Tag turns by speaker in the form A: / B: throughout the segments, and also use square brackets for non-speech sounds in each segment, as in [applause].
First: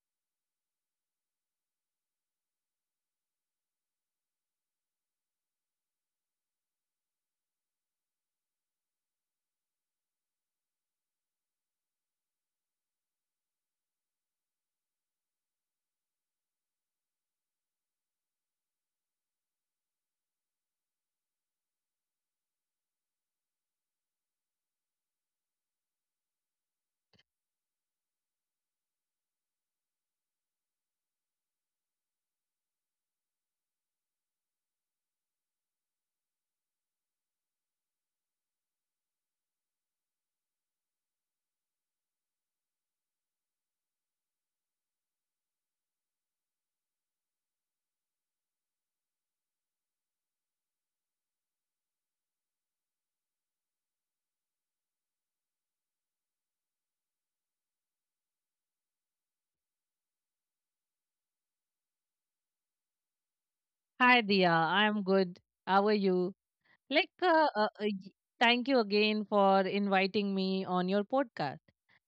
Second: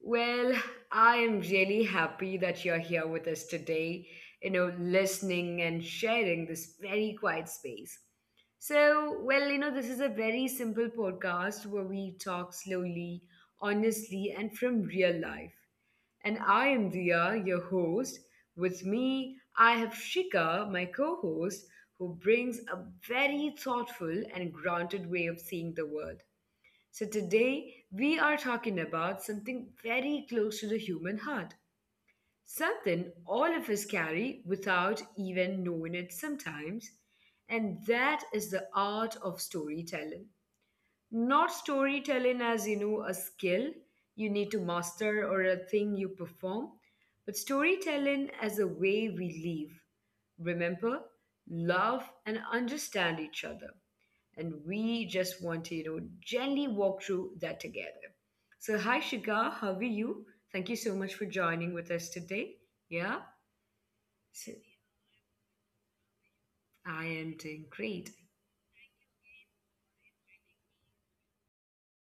A: Well, I am really happy that you're here with us today, listening and sharing this very quiet space. This is a very simple podcast where we talk slowly, honestly, and from real life. And I am Dia, your host. With me, I have Shika, my co host, who brings a very thoughtful and grounded way of seeing the world. So, today we are talking about something very close to the human heart, something all of us carry without even knowing it sometimes, and that is the art of storytelling. Not storytelling as a skill you need to master or a thing you perform, but storytelling as a way we live, remember, love, and understand each other, and we just wanted to gently walk through that together. So, hi Shika, how are you? Thank you so much for joining with us today. Yeah,
B: Hi, Dia.
A: so
B: I'm good. How are you?
A: I
B: Like,
A: am
B: uh, uh, uh,
A: doing great.
B: y- Thank you again for inviting me on your podcast,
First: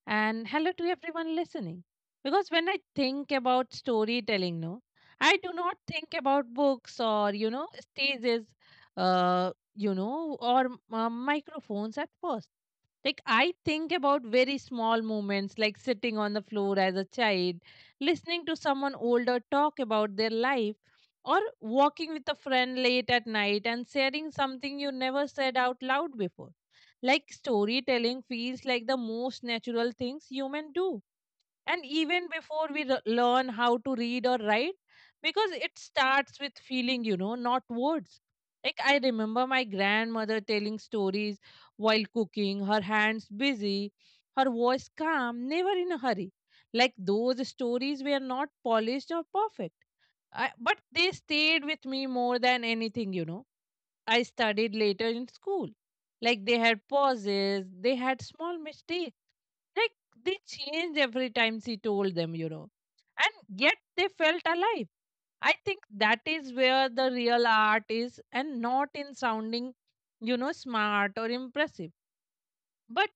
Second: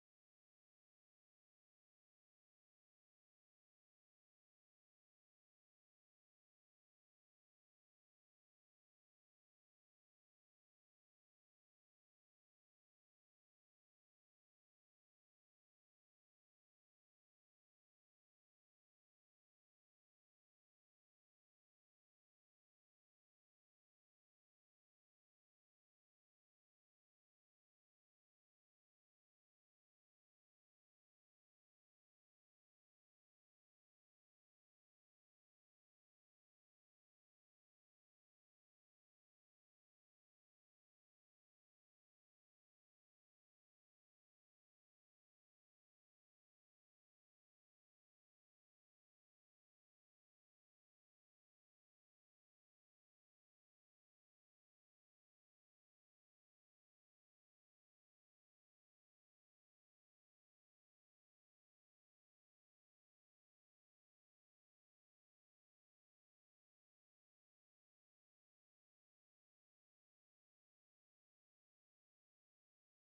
B: and hello to everyone listening. Because when I think about storytelling, no, I do not think about books or, you know, stages, or microphones at first. Like, I think about very small moments, like sitting on the floor as a child, listening to someone older talk about their life, or walking with a friend late at night and sharing something you never said out loud before. Like storytelling feels like the most natural things humans do. And even before we learn how to read or write, because it starts with feeling, you know, not words. Like I remember my grandmother telling stories while cooking, her hands busy, her voice calm, never in a hurry. Like those stories were not polished or perfect. I, but they stayed with me more than anything, you know, I studied later in school. Like they had pauses, they had small mistakes. Like they changed every time she told them, you know. And yet they felt alive. I think that is where the real art is, and not in sounding, you know, smart or impressive, but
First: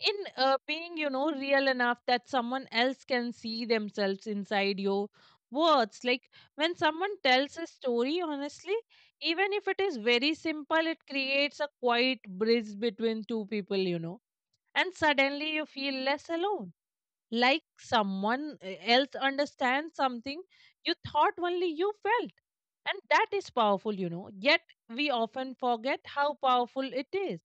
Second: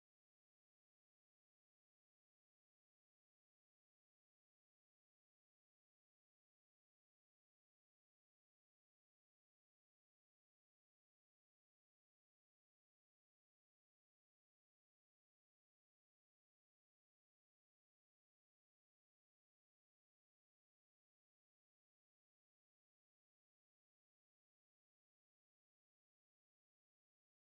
B: in being, you know, real enough that someone else can see themselves inside your words. Like when someone tells a story honestly, even if it is very simple, it creates a quiet bridge between two people, you know, and suddenly you feel less alone. Like someone else understands something you thought only you felt, and that is powerful, you know. Yet we often forget how powerful it is,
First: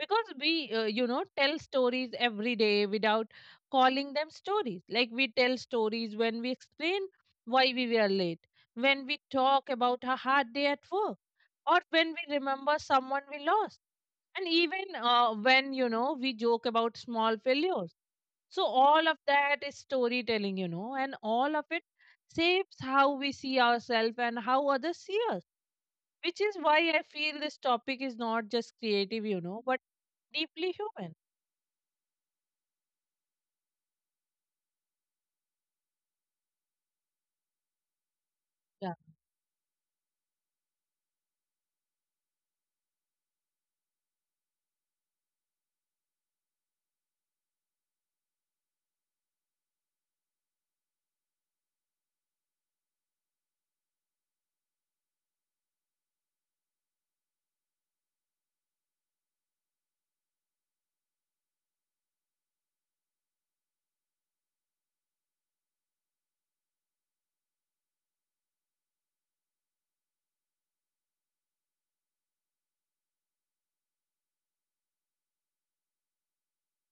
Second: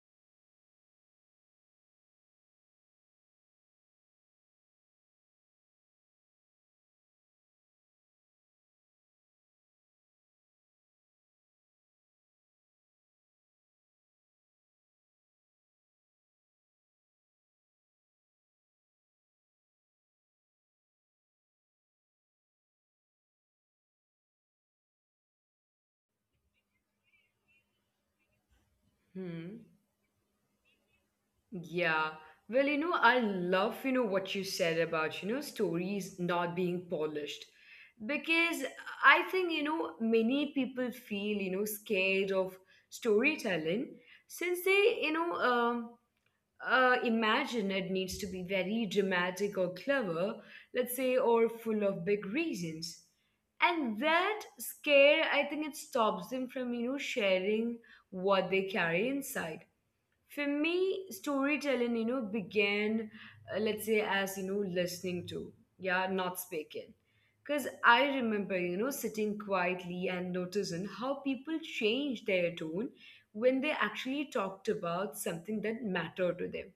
B: because we you know, tell stories every day without calling them stories. Like we tell stories when we explain why we were late, when we talk about a hard day at work, or when we remember someone we lost, and even when, you know, we joke about small failures. So all of that is storytelling, you know, and all of it shapes how we see ourselves and how others see us, which is why I feel this topic is not just creative, you know,
A: Hmm.
B: but deeply human.
A: Yeah. I love, what you said about, stories not being polished. Because
B: Yeah.
A: I think, many people feel, scared of storytelling since they, imagine it needs to be very dramatic or clever, let's say, or full of big reasons. And that scare, I think it stops them from, sharing what they carry inside. For me, storytelling, began, let's say, as, listening to, yeah, not speaking. Because I remember, sitting quietly and noticing how people changed their tone when they actually talked about something that mattered to them,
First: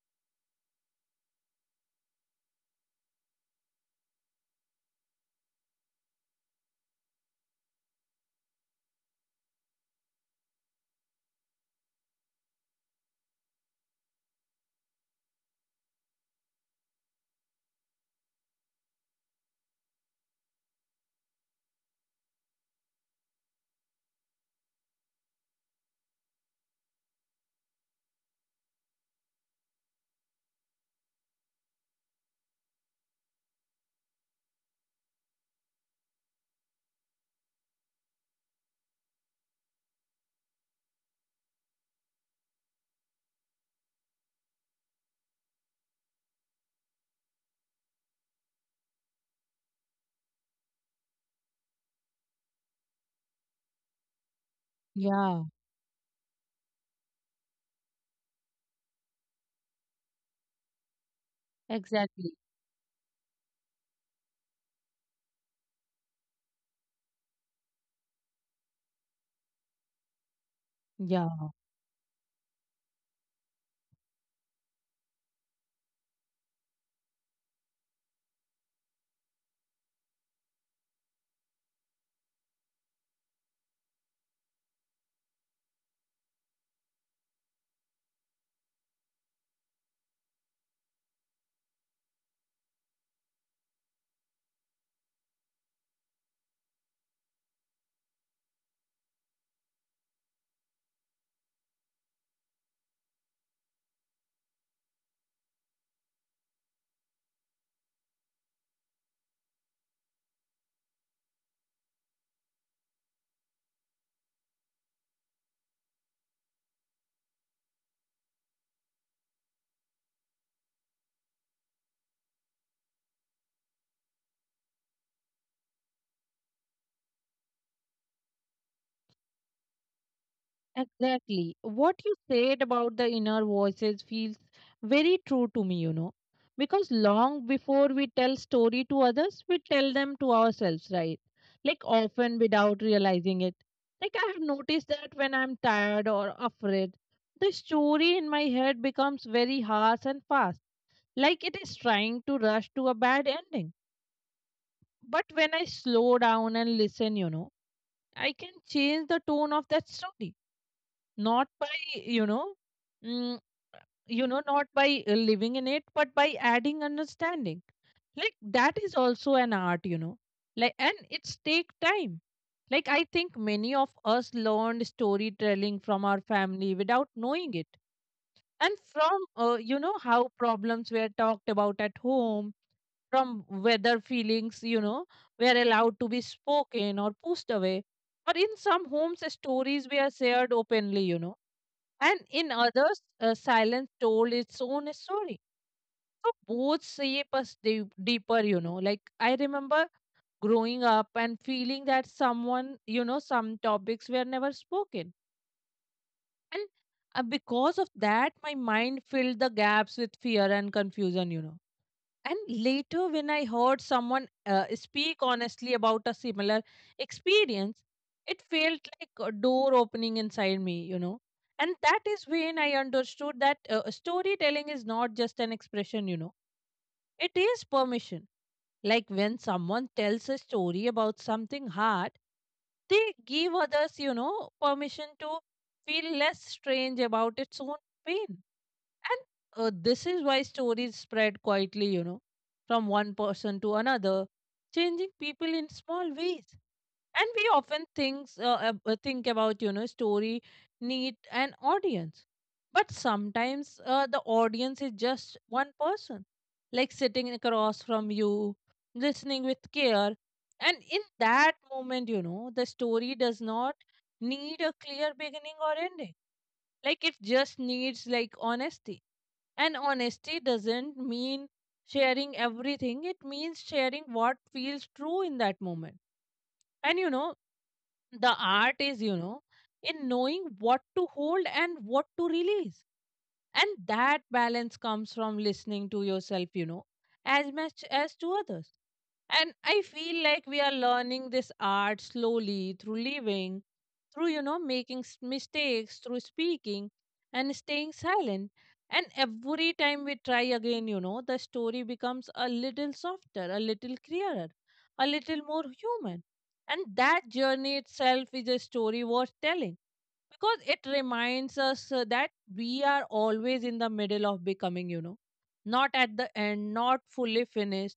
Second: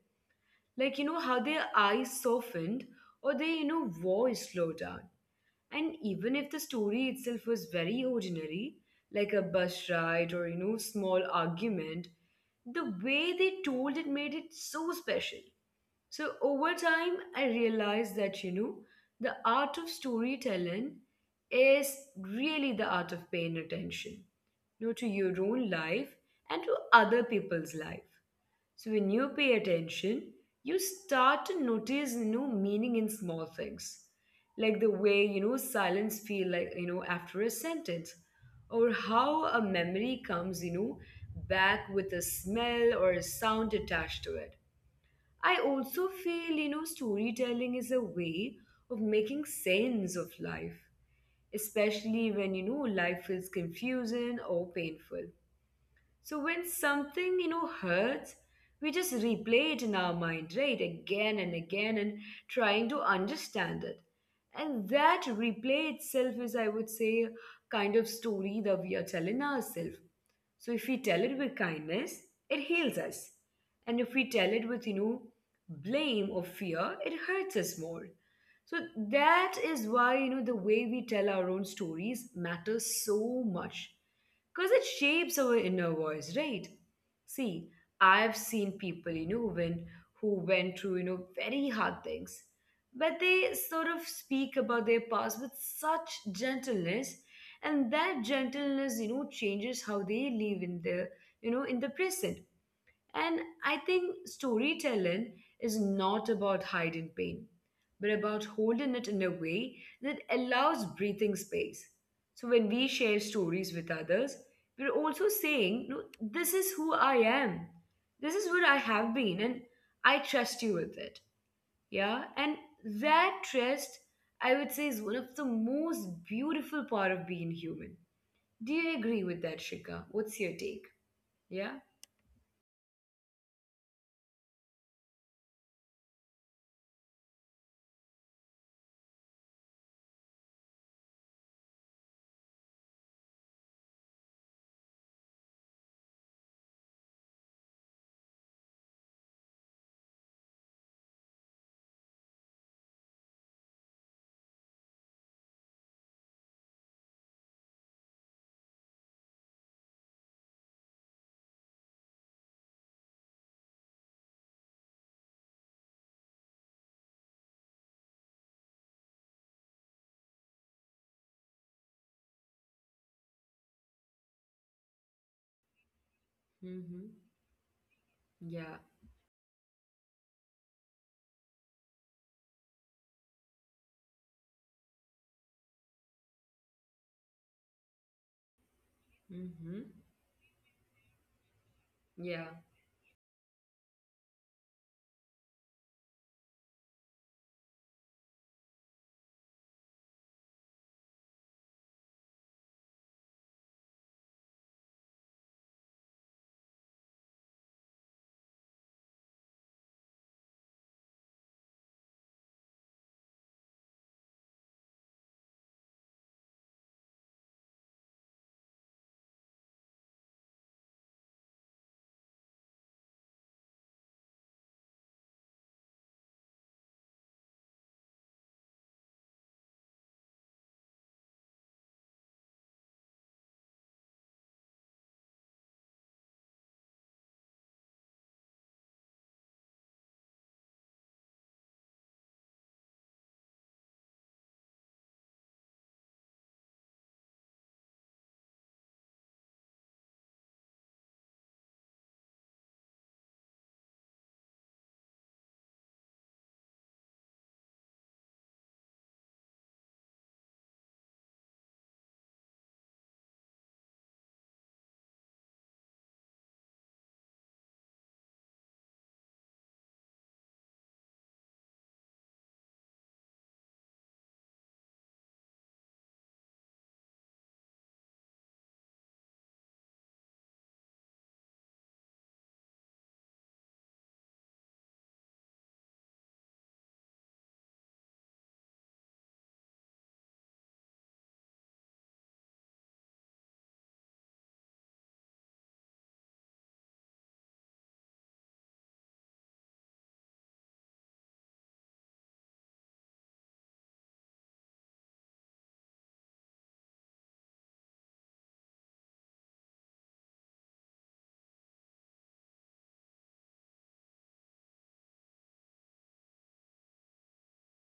A: like how their eyes softened or their voice slowed down. And even if the story itself was very ordinary, like a bus ride or small argument, the way they told it made it so special. So over time I realized that the art of storytelling is really the art of paying attention, to your own life and to other people's life. So when you pay attention, you start to notice meaning in small things, like the way silence feel like after a sentence, or how a memory comes back with a smell or a sound attached to it. I also feel storytelling is a way of making sense of life, especially when life feels confusing or painful.
B: Yeah,
A: So when something, hurts, we just replay it in our mind, right? Again and again, and
B: exactly.
A: trying to understand it. And that replay itself is, I would say, kind of story that we are telling ourselves. So if we tell it with kindness, it heals us. And if we tell it with, blame or fear, it hurts us more. So that is why, the way we tell our own stories matters so much, because it shapes our inner voice, right? See, I've seen people, you know when who went through very hard things, but they sort of speak about their past with such gentleness. And that gentleness changes how they live in the, in the present. And I think storytelling is not about hiding pain, but about holding it in a way that allows breathing space. So when we share stories with others, we're also saying, no, this is who I am. This is what I have been, and I trust you with it. Yeah. And that trust, I would say, is one of the most beautiful part of being human. Do you agree with that, Shika? What's your take?
B: Exactly.
A: Yeah?
B: What you said about the inner voices feels very true to me, you know. Because long before we tell story to others, we tell them to ourselves, right? Like often without realizing it. Like I have noticed that when I'm tired or afraid, the story in my head becomes very harsh and fast. Like it is trying to rush to a bad ending. But when I slow down and listen, you know, I can change the tone of that story, not by you know mm, not by living in it, but by adding understanding. Like that is also an art, you know. Like and it's take time. Like I think many of us learned storytelling from our family without
A: Mm-hmm.
B: knowing it, and
A: Yeah.
B: from you know, how problems were talked about at home, from whether feelings, you know, were allowed to be spoken or pushed away. Or in some homes, stories
A: Mm-hmm.
B: were shared openly, you know, and in
A: Yeah.
B: others, silence told its own story. So both shape us deep, deeper, you know. Like I remember growing up and feeling that someone, you know, some topics were never spoken, and because of that, my mind filled the gaps with fear and confusion, you know, and later when I heard someone speak honestly about a similar experience, it felt like a door opening inside me, you know. And that is when I understood that storytelling is not just an expression, you know, it is permission. Like when someone tells a story about something hard, they give others, you know, permission to feel less strange about its own pain. And this is why stories spread quietly, you know, from one person to another, changing people in small ways. And we often think, think about, you know, story need an audience. But sometimes the audience is just one person, like sitting across from you, listening with care. And in that moment, you know, the story does not need a clear beginning or ending. Like it just needs like honesty. And honesty doesn't mean sharing everything, it means sharing what feels true in that moment. And you know, the art is, you know, in knowing what to hold and what to release. And that balance comes from listening to yourself, you know, as much as to others. And I feel like we are learning this art slowly through living, through, you know, making mistakes, through speaking and staying silent. And every time we try again, you know, the story becomes a little softer, a little clearer, a little more human. And that journey itself is a story worth telling, because it reminds us that we are always in the middle of becoming, you know, not at the end, not fully finished,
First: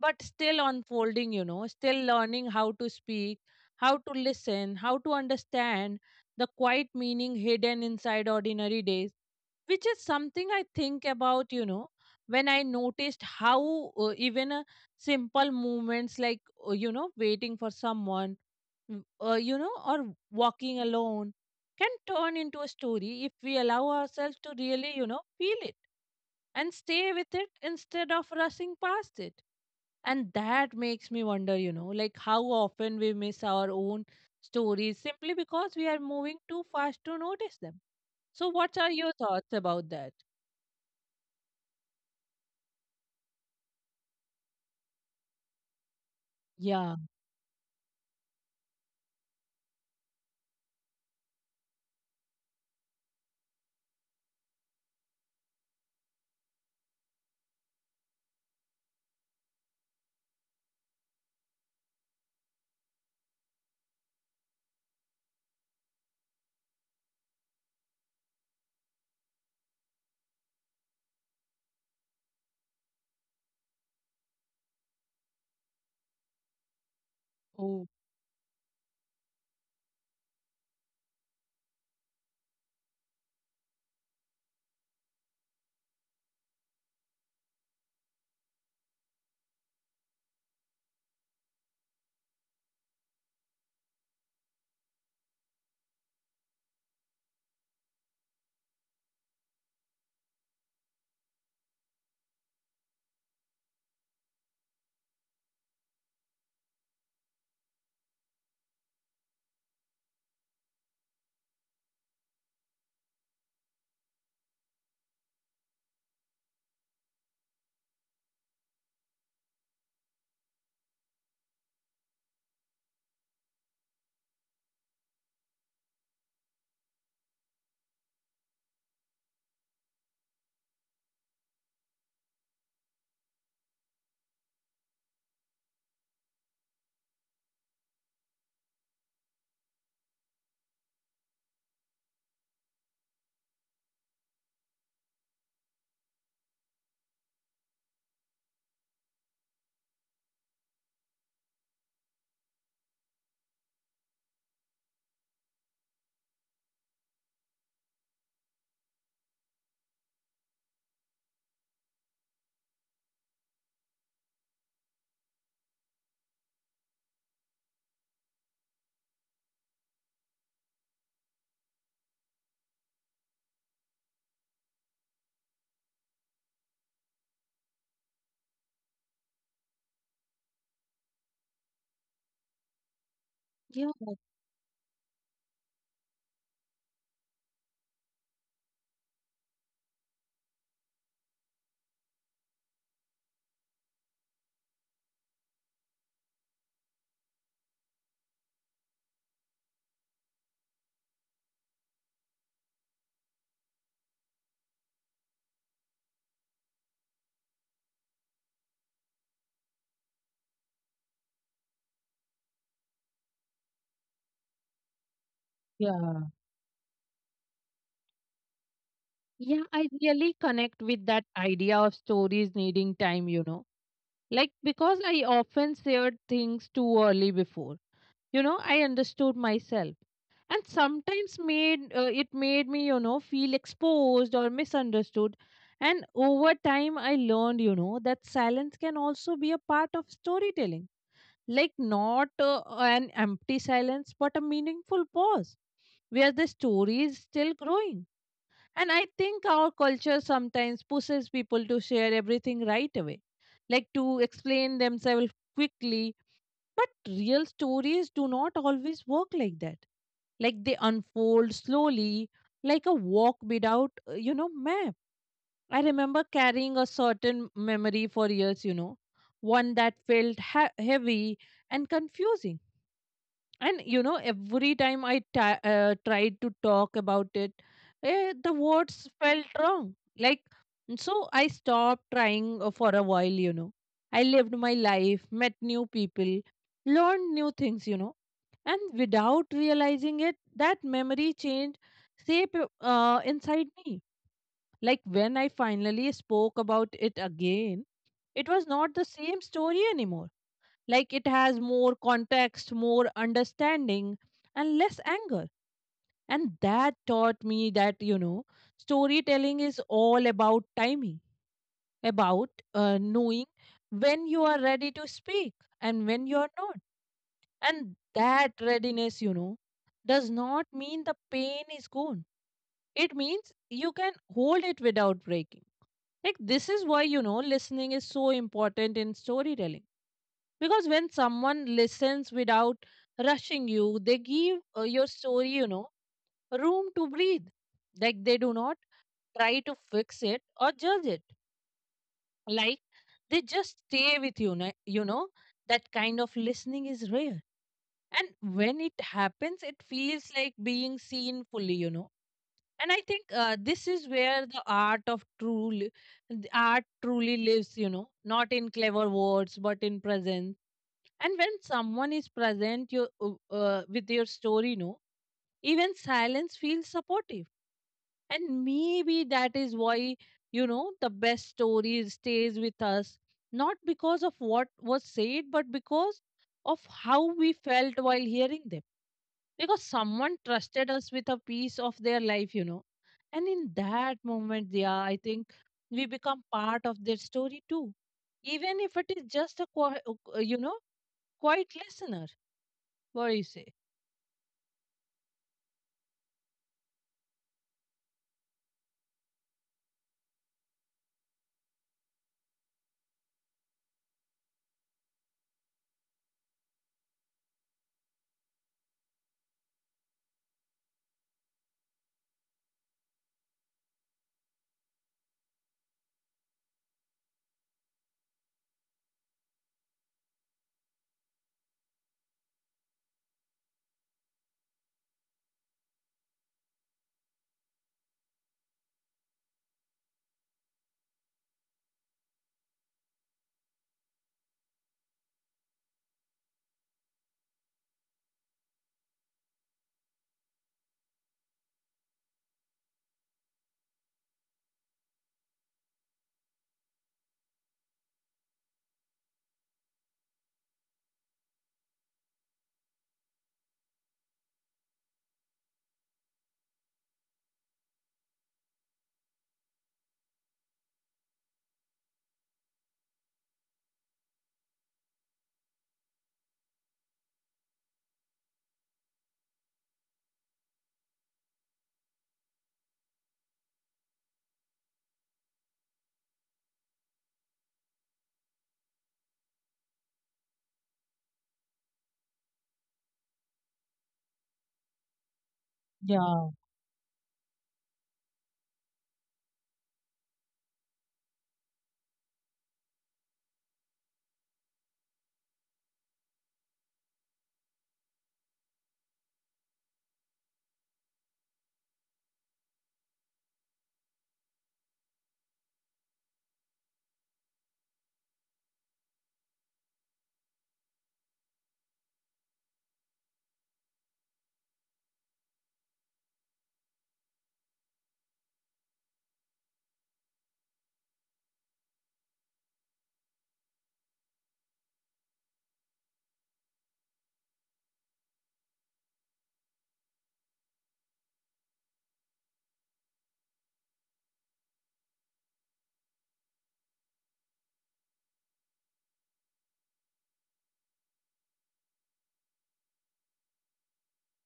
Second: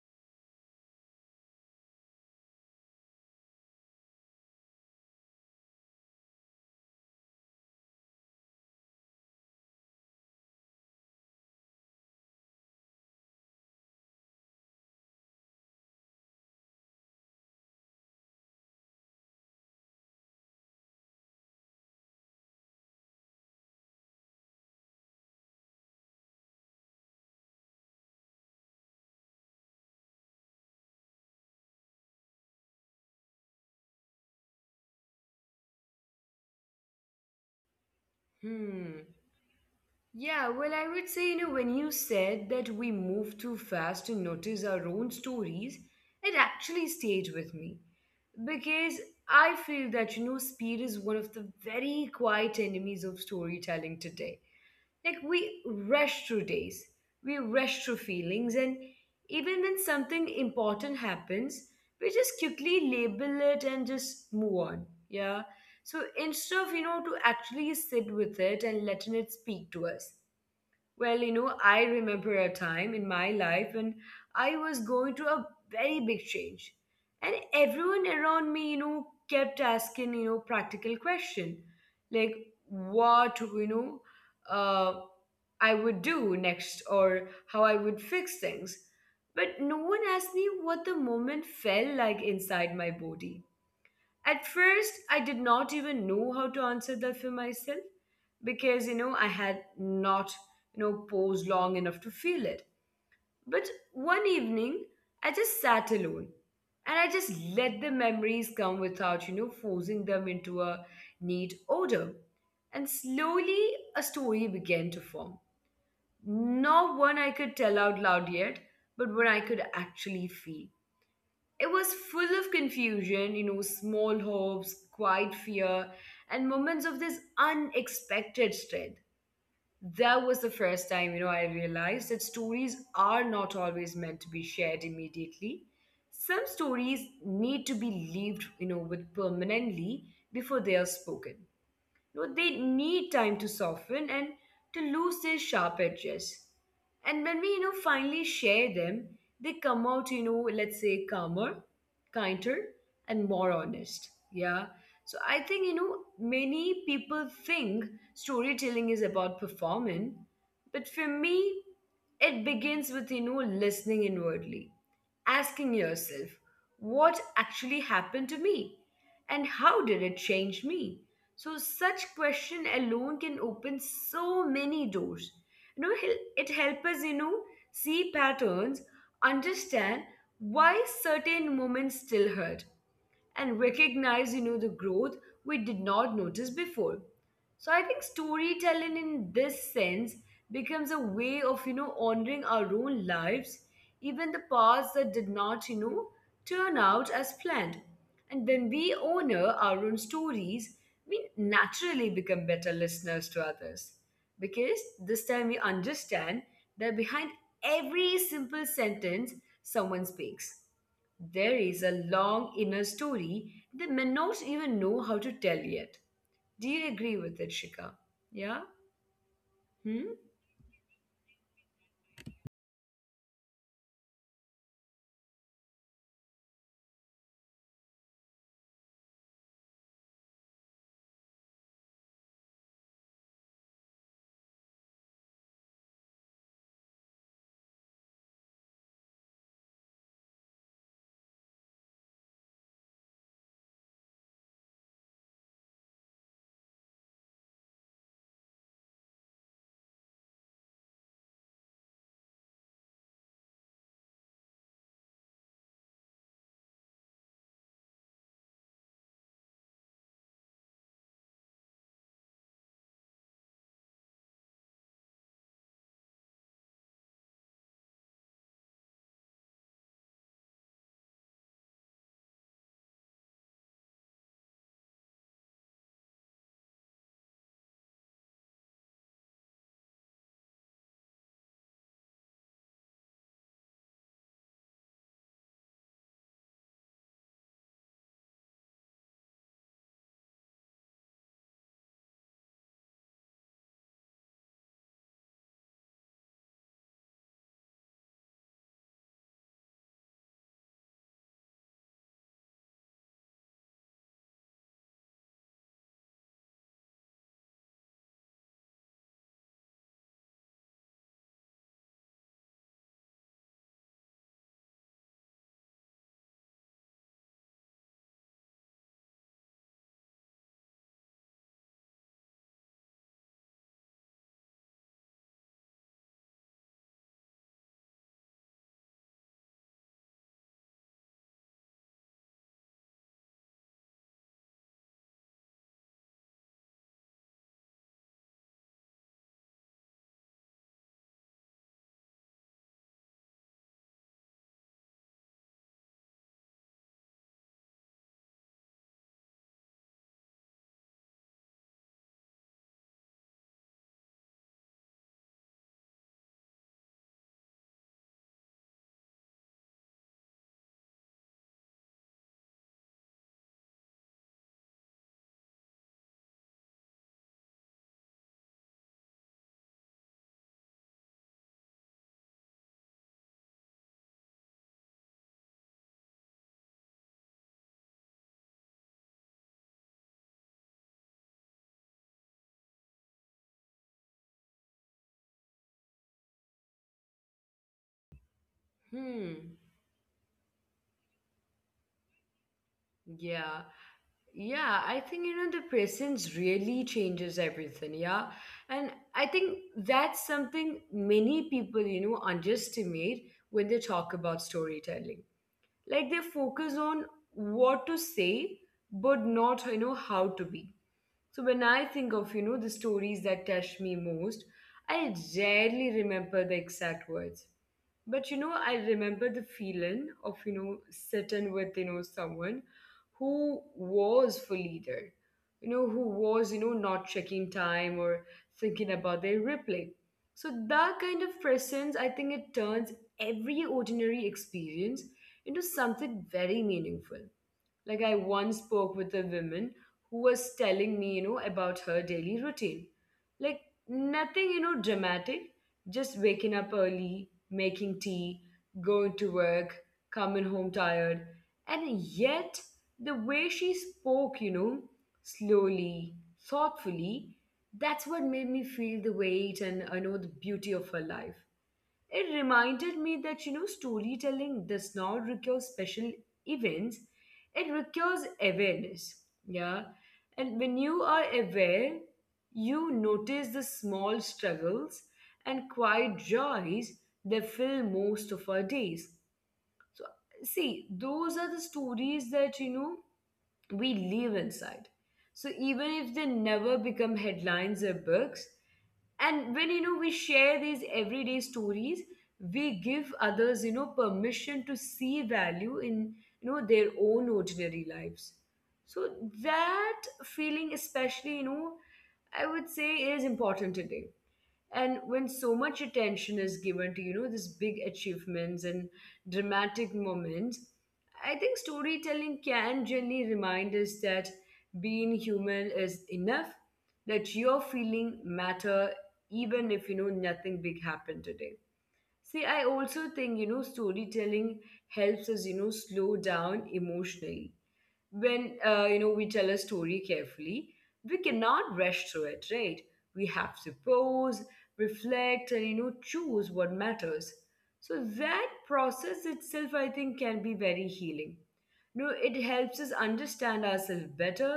B: but still unfolding, you know, still learning how to speak, how to listen, how to understand the quiet meaning hidden inside ordinary days. Which is something I think about, you know, when I noticed how even simple movements like, you know, waiting for someone, you know, or walking alone, can turn into a story if we allow ourselves to really, you know, feel it and stay with it instead of rushing past it. And that makes me wonder, you know, like how often we miss our own stories simply because we are moving too fast to notice them. So, what are
A: Hmm.
B: your thoughts about that?
A: Yeah, well, I would say, when you said that we move too fast to notice our own stories, it
B: Yeah.
A: actually stayed with me. Because I feel that, speed is one of the very quiet enemies of storytelling today. Like we rush through days, we rush through feelings, and even when something important happens, we just quickly label it and just move on. Yeah. So instead of, to actually sit with it and letting it speak to us. I remember a time in my life when I was going through a very big change. And
B: Oh,
A: everyone around me, kept asking, practical question like what, uh, I would do next or how I would fix things. But no one asked me what the moment felt like inside my body. At first, I did not even know how to answer that for myself because, I had not, paused long enough to feel it. But one evening, I just sat alone and I just let the memories come without, forcing them into a neat order. And slowly a story began to form. Not one I could tell out loud yet, but one I could actually feel. It was full of confusion, small hopes, quiet fear, and moments of this unexpected strength. That was the first time, I realized that stories are not always meant to be shared immediately. Some stories need to be lived, with permanently before they are spoken. No, they need time to soften and to lose their sharp edges. And when we, finally share them, they come out, let's say calmer, kinder, and more honest. Yeah. So I think, many people think storytelling is about performing, but for me, it begins with, listening inwardly, asking yourself, what actually happened to me? And how did it change me? So such question alone can open so many doors. It helps us, see patterns, understand why certain moments still hurt,
B: yeah.
A: and recognize the growth we did not notice before. So I think storytelling in this sense becomes a way of honoring our own lives, even the paths that did not turn out as planned. And when we honor our own stories, we naturally become better listeners to others, because this time we understand that behind every simple sentence someone speaks, there is a long inner story they may not even
B: Yeah.
A: know how to tell yet. Do you agree with it, Shika?
B: Yeah, I
A: Yeah?
B: really connect with that
A: Hmm?
B: idea of stories needing time, you know. Like, because I often shared things too early before, you know, I understood myself. And sometimes made it made me, you know, feel exposed or misunderstood. And over time, I learned, you know, that silence can also be a part of storytelling. Like, not an empty silence, but a meaningful pause where the story is still growing. And I think our culture sometimes pushes people to share everything right away, like to explain themselves quickly. But real stories do not always work like that. Like they unfold slowly, like a walk without, you know, map. I remember carrying a certain memory for years, you know, one that felt heavy and confusing, and you know, every time I tried to talk about it, the words felt wrong. Like, so I stopped trying for a while, you know. I lived my life, met new people, learned new things, you know, and without realizing it, that memory changed shape inside me. Like when I finally spoke about it again, it was not the same story anymore. Like it has more context, more understanding, and less anger. And that taught me that, you know, storytelling is all about timing, about knowing when you are ready to speak and when you are not. And that readiness, you know, does not mean the pain is gone. It means you can hold it without breaking. Like, this is why, you know, listening is so important in storytelling, because when someone listens without rushing you, they give your story, you know, room to breathe. Like they do not try to fix it or judge it. Like they just stay with you, you know. That kind of listening is rare, and when it happens, it feels like being seen fully, you know. And I think this is where the art truly lives, you know, not in clever words but in presence. And when someone is present your, with your story, no, even silence feels supportive. And maybe that is why, you know, the best story stays with us, not because of what was said, but because of how we felt while hearing them. Because someone trusted us with a piece of their life, you know. And in that moment, yeah, I think we become part of their story too. Even if it is just a, you know,
A: Hmm.
B: quiet listener. What do you say?
A: Yeah. Yeah, I think, the presence really changes everything. Yeah. And I think that's something many people, underestimate when they talk about storytelling. Like they focus on what to say, but not, how to be. So when I think of, the stories that touch me most, I rarely remember the exact words. But I remember the feeling of, sitting with, someone who was fully there. Who was, not checking time or thinking about their replay. So that kind of presence, I think it turns every ordinary experience into something very meaningful. Like I once spoke with a woman who was telling me, about her daily routine. Like nothing, dramatic, just waking up early, making tea, going to work, coming home tired. And yet, the way she spoke, slowly, thoughtfully, that's what made me feel the weight and I know the beauty of her life. It reminded me that, storytelling does not require special events, it requires awareness. Yeah. And when you are aware, you notice the small struggles and quiet joys that fill most of our days. See, those are the stories that, we live inside. So even if they
B: Yeah,
A: never become headlines or books, and when we share these everyday stories, we give others permission to see value in their own ordinary lives. So that feeling, especially I would say is important today, and when so much attention is given to these big achievements and dramatic moments, I think storytelling can gently remind us that being human is enough, that your feeling matter even if nothing big happened today. See, I also think storytelling helps us slow down emotionally. When we tell a story carefully, we cannot rush through it, right? We have to pause, reflect, and choose what matters. So that process itself I think can be very healing. It helps us understand ourselves better,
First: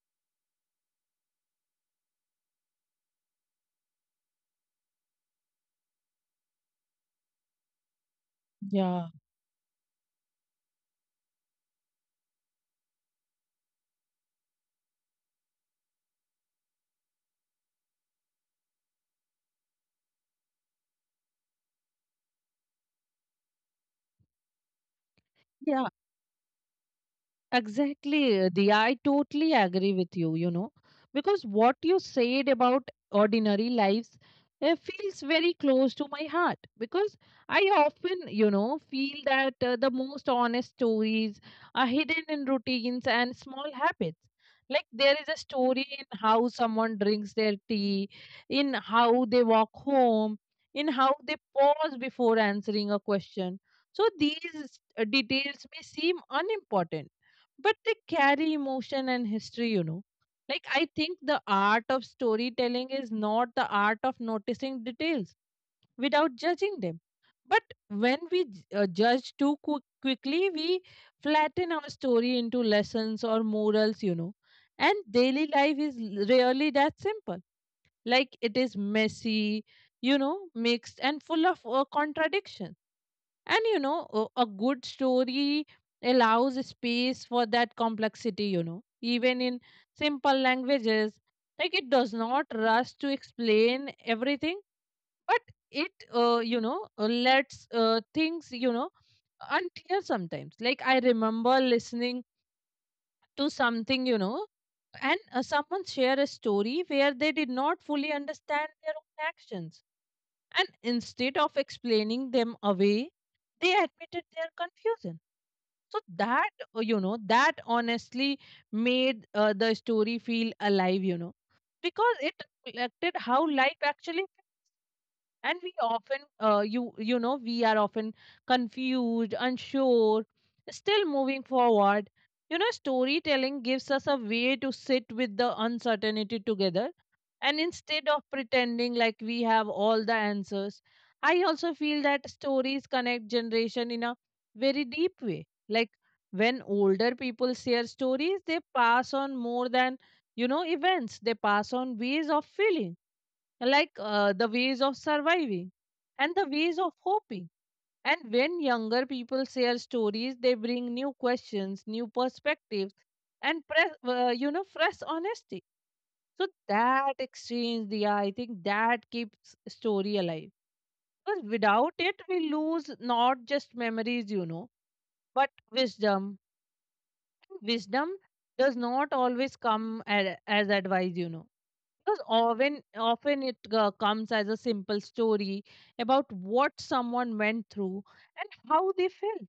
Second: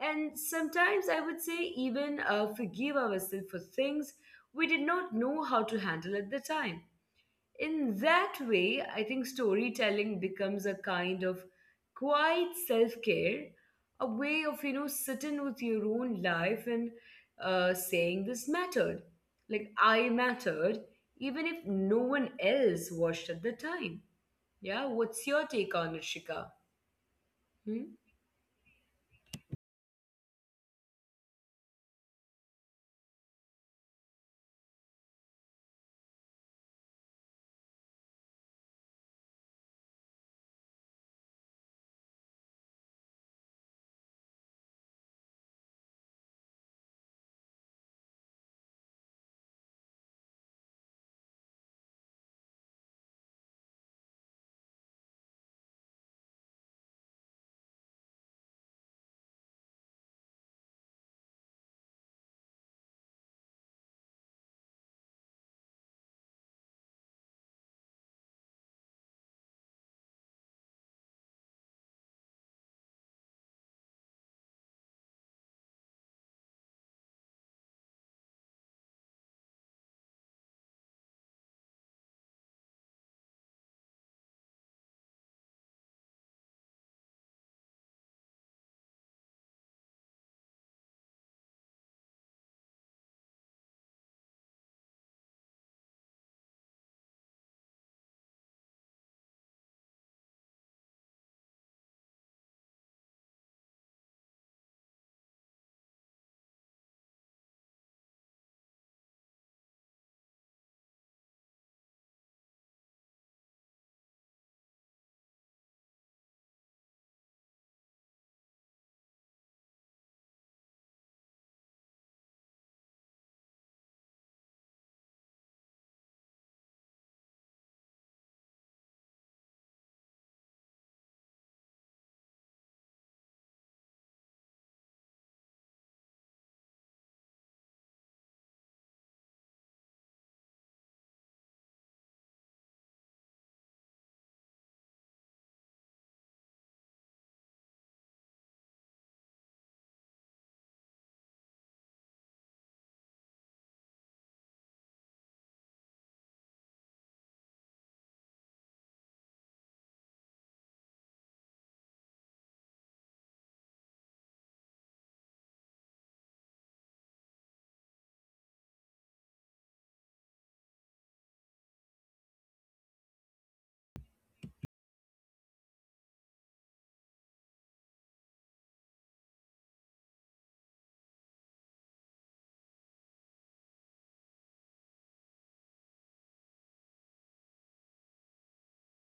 A: and sometimes I would say even forgive ourselves for things we did not know how to handle at the time. In that way,
B: yeah,
A: I think storytelling becomes a kind of quiet self care, a way of, sitting with your own life and saying this mattered. Like, I mattered, even if no one else watched at the time. Yeah, what's your take
B: yeah.
A: on it, Shika? Hmm.
B: Exactly, the I totally agree with you, you know, because what you said about ordinary lives feels very close to my heart, because I often, you know, feel that the most honest stories are hidden in routines and small habits. Like there is a story in how someone drinks their tea, in how they walk home, in how they pause before answering a question. So these details may seem unimportant but they carry emotion and history. Like I think the art of storytelling is not the art of noticing details without judging them, but when we judge too quickly we flatten our story into lessons or morals, you know. And daily life is really that simple. Like it is messy, you know, mixed and full of contradictions. And you know, a good story allows space for that complexity, you know, even in simple languages. Like it does not rush to explain everything, but it lets things, you know, unclear sometimes. Like I remember listening to something, you know, and someone shared a story where they did not fully understand their own actions. And instead of explaining them away, they admitted their confusion so that, you know, that honestly made the story feel alive, you know, because it reflected how life actually is. And we often, we are often confused, unsure, still moving forward. You know, storytelling gives us a way to sit with the uncertainty together, and instead of pretending like we have all the answers, I also feel that stories connect generation in a very deep way. Like when older people share stories, they pass on more than, you know, events. They pass on ways of feeling, like the ways of surviving and the ways of hoping. And when younger people share stories, they bring new questions, new perspectives, and press, fresh honesty, so that exchange, yeah, I think that keeps story alive. Because without it, we lose not just memories, you know, but wisdom. Wisdom does not always come as advice, you know. Because often, often it comes as a simple story about what someone went through and how they felt,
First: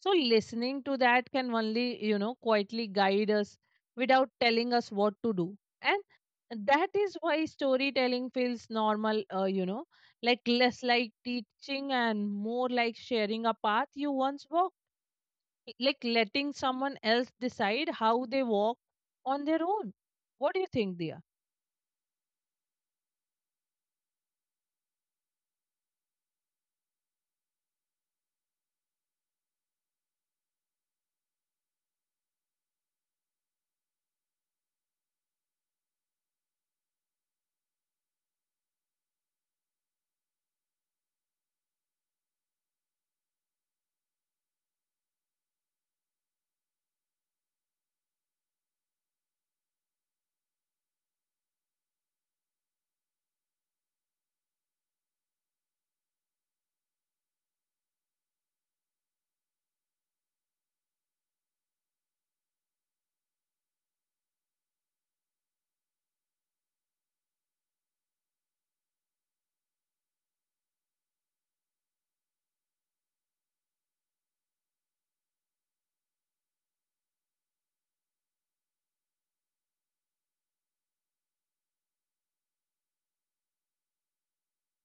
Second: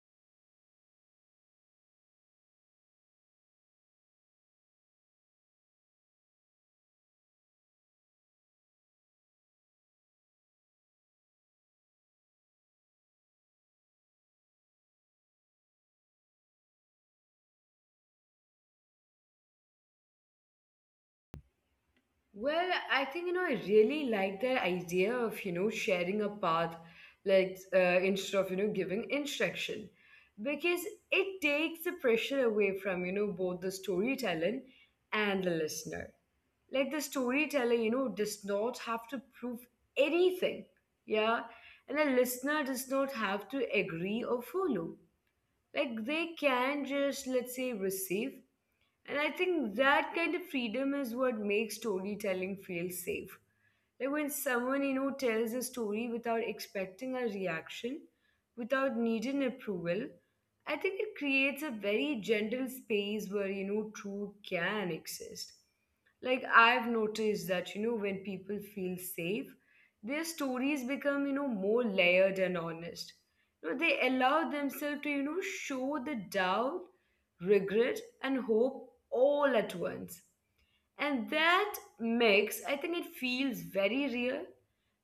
B: so listening to that can only, you know, quietly guide us without telling us what to do. And that is why storytelling feels normal, like less like teaching and more like sharing a path you once walked, like letting someone else decide how they walk on their own. What do you think, Dia?
A: Well, I think I really like that idea of sharing a path, like instead of giving instruction, because it takes the pressure away from both the storyteller and the listener. Like the storyteller, does not have to prove anything, yeah, and the listener does not have to agree or follow. Like they can just, let's say, receive, and I think that kind of freedom is what makes storytelling feel safe. Like when someone, tells a story without expecting a reaction, without needing approval, I think it creates a very gentle space where, truth can exist. Like I've noticed that when people feel safe, their stories become more layered and honest. They allow themselves to show the doubt, regret, and hope all at once, and that mix, I think, it feels very real.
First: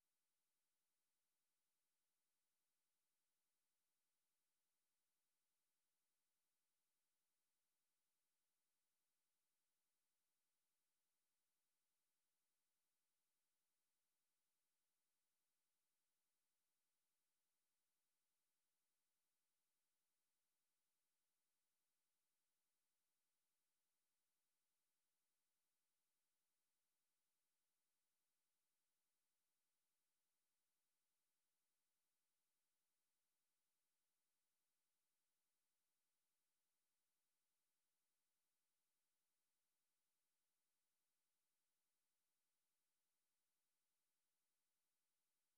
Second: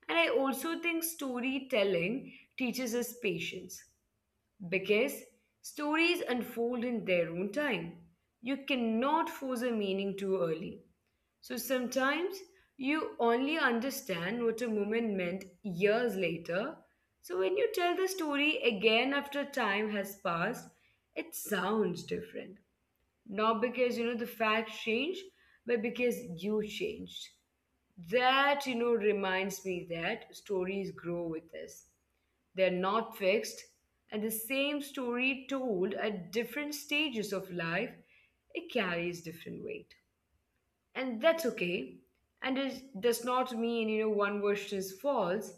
A: And I also think storytelling teaches us patience, because stories unfold in their own time. You cannot force a meaning too early, so sometimes you only understand what a moment meant years later. So when you tell the story again after time has passed, it sounds different. Not because the facts change, but because you changed. That reminds me that stories grow with us. They're not fixed, and the same story told at different stages of life, it carries different weight, and that's okay. And it does not mean one version is false.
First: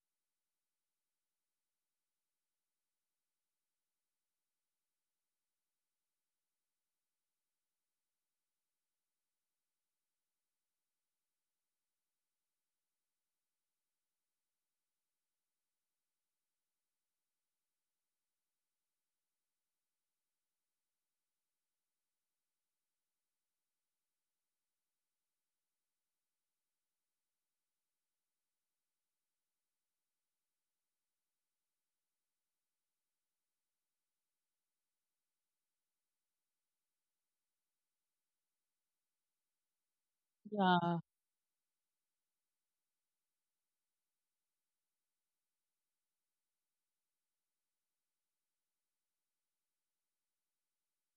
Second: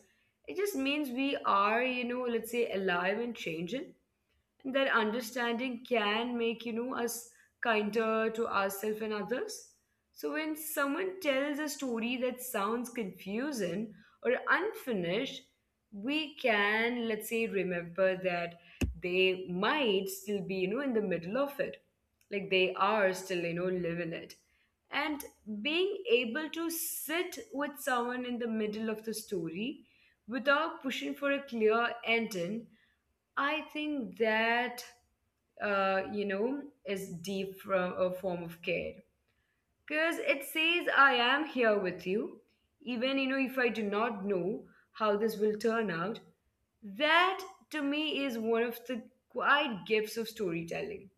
A: It just means we are, let's say, alive and changing, and that understanding can make us kinder to ourselves and others. So when someone tells a story that sounds confusing or unfinished, we can, let's say, remember that they might still be, in the middle of it. Like they are still, living it. And being able to sit with someone in the middle of the story without pushing for a clear ending, I think that is deep from a form of care, because it says
B: Yeah,
A: I am here with you, even if I do not know how this will turn out. That, to me, is one of the quiet gifts of storytelling.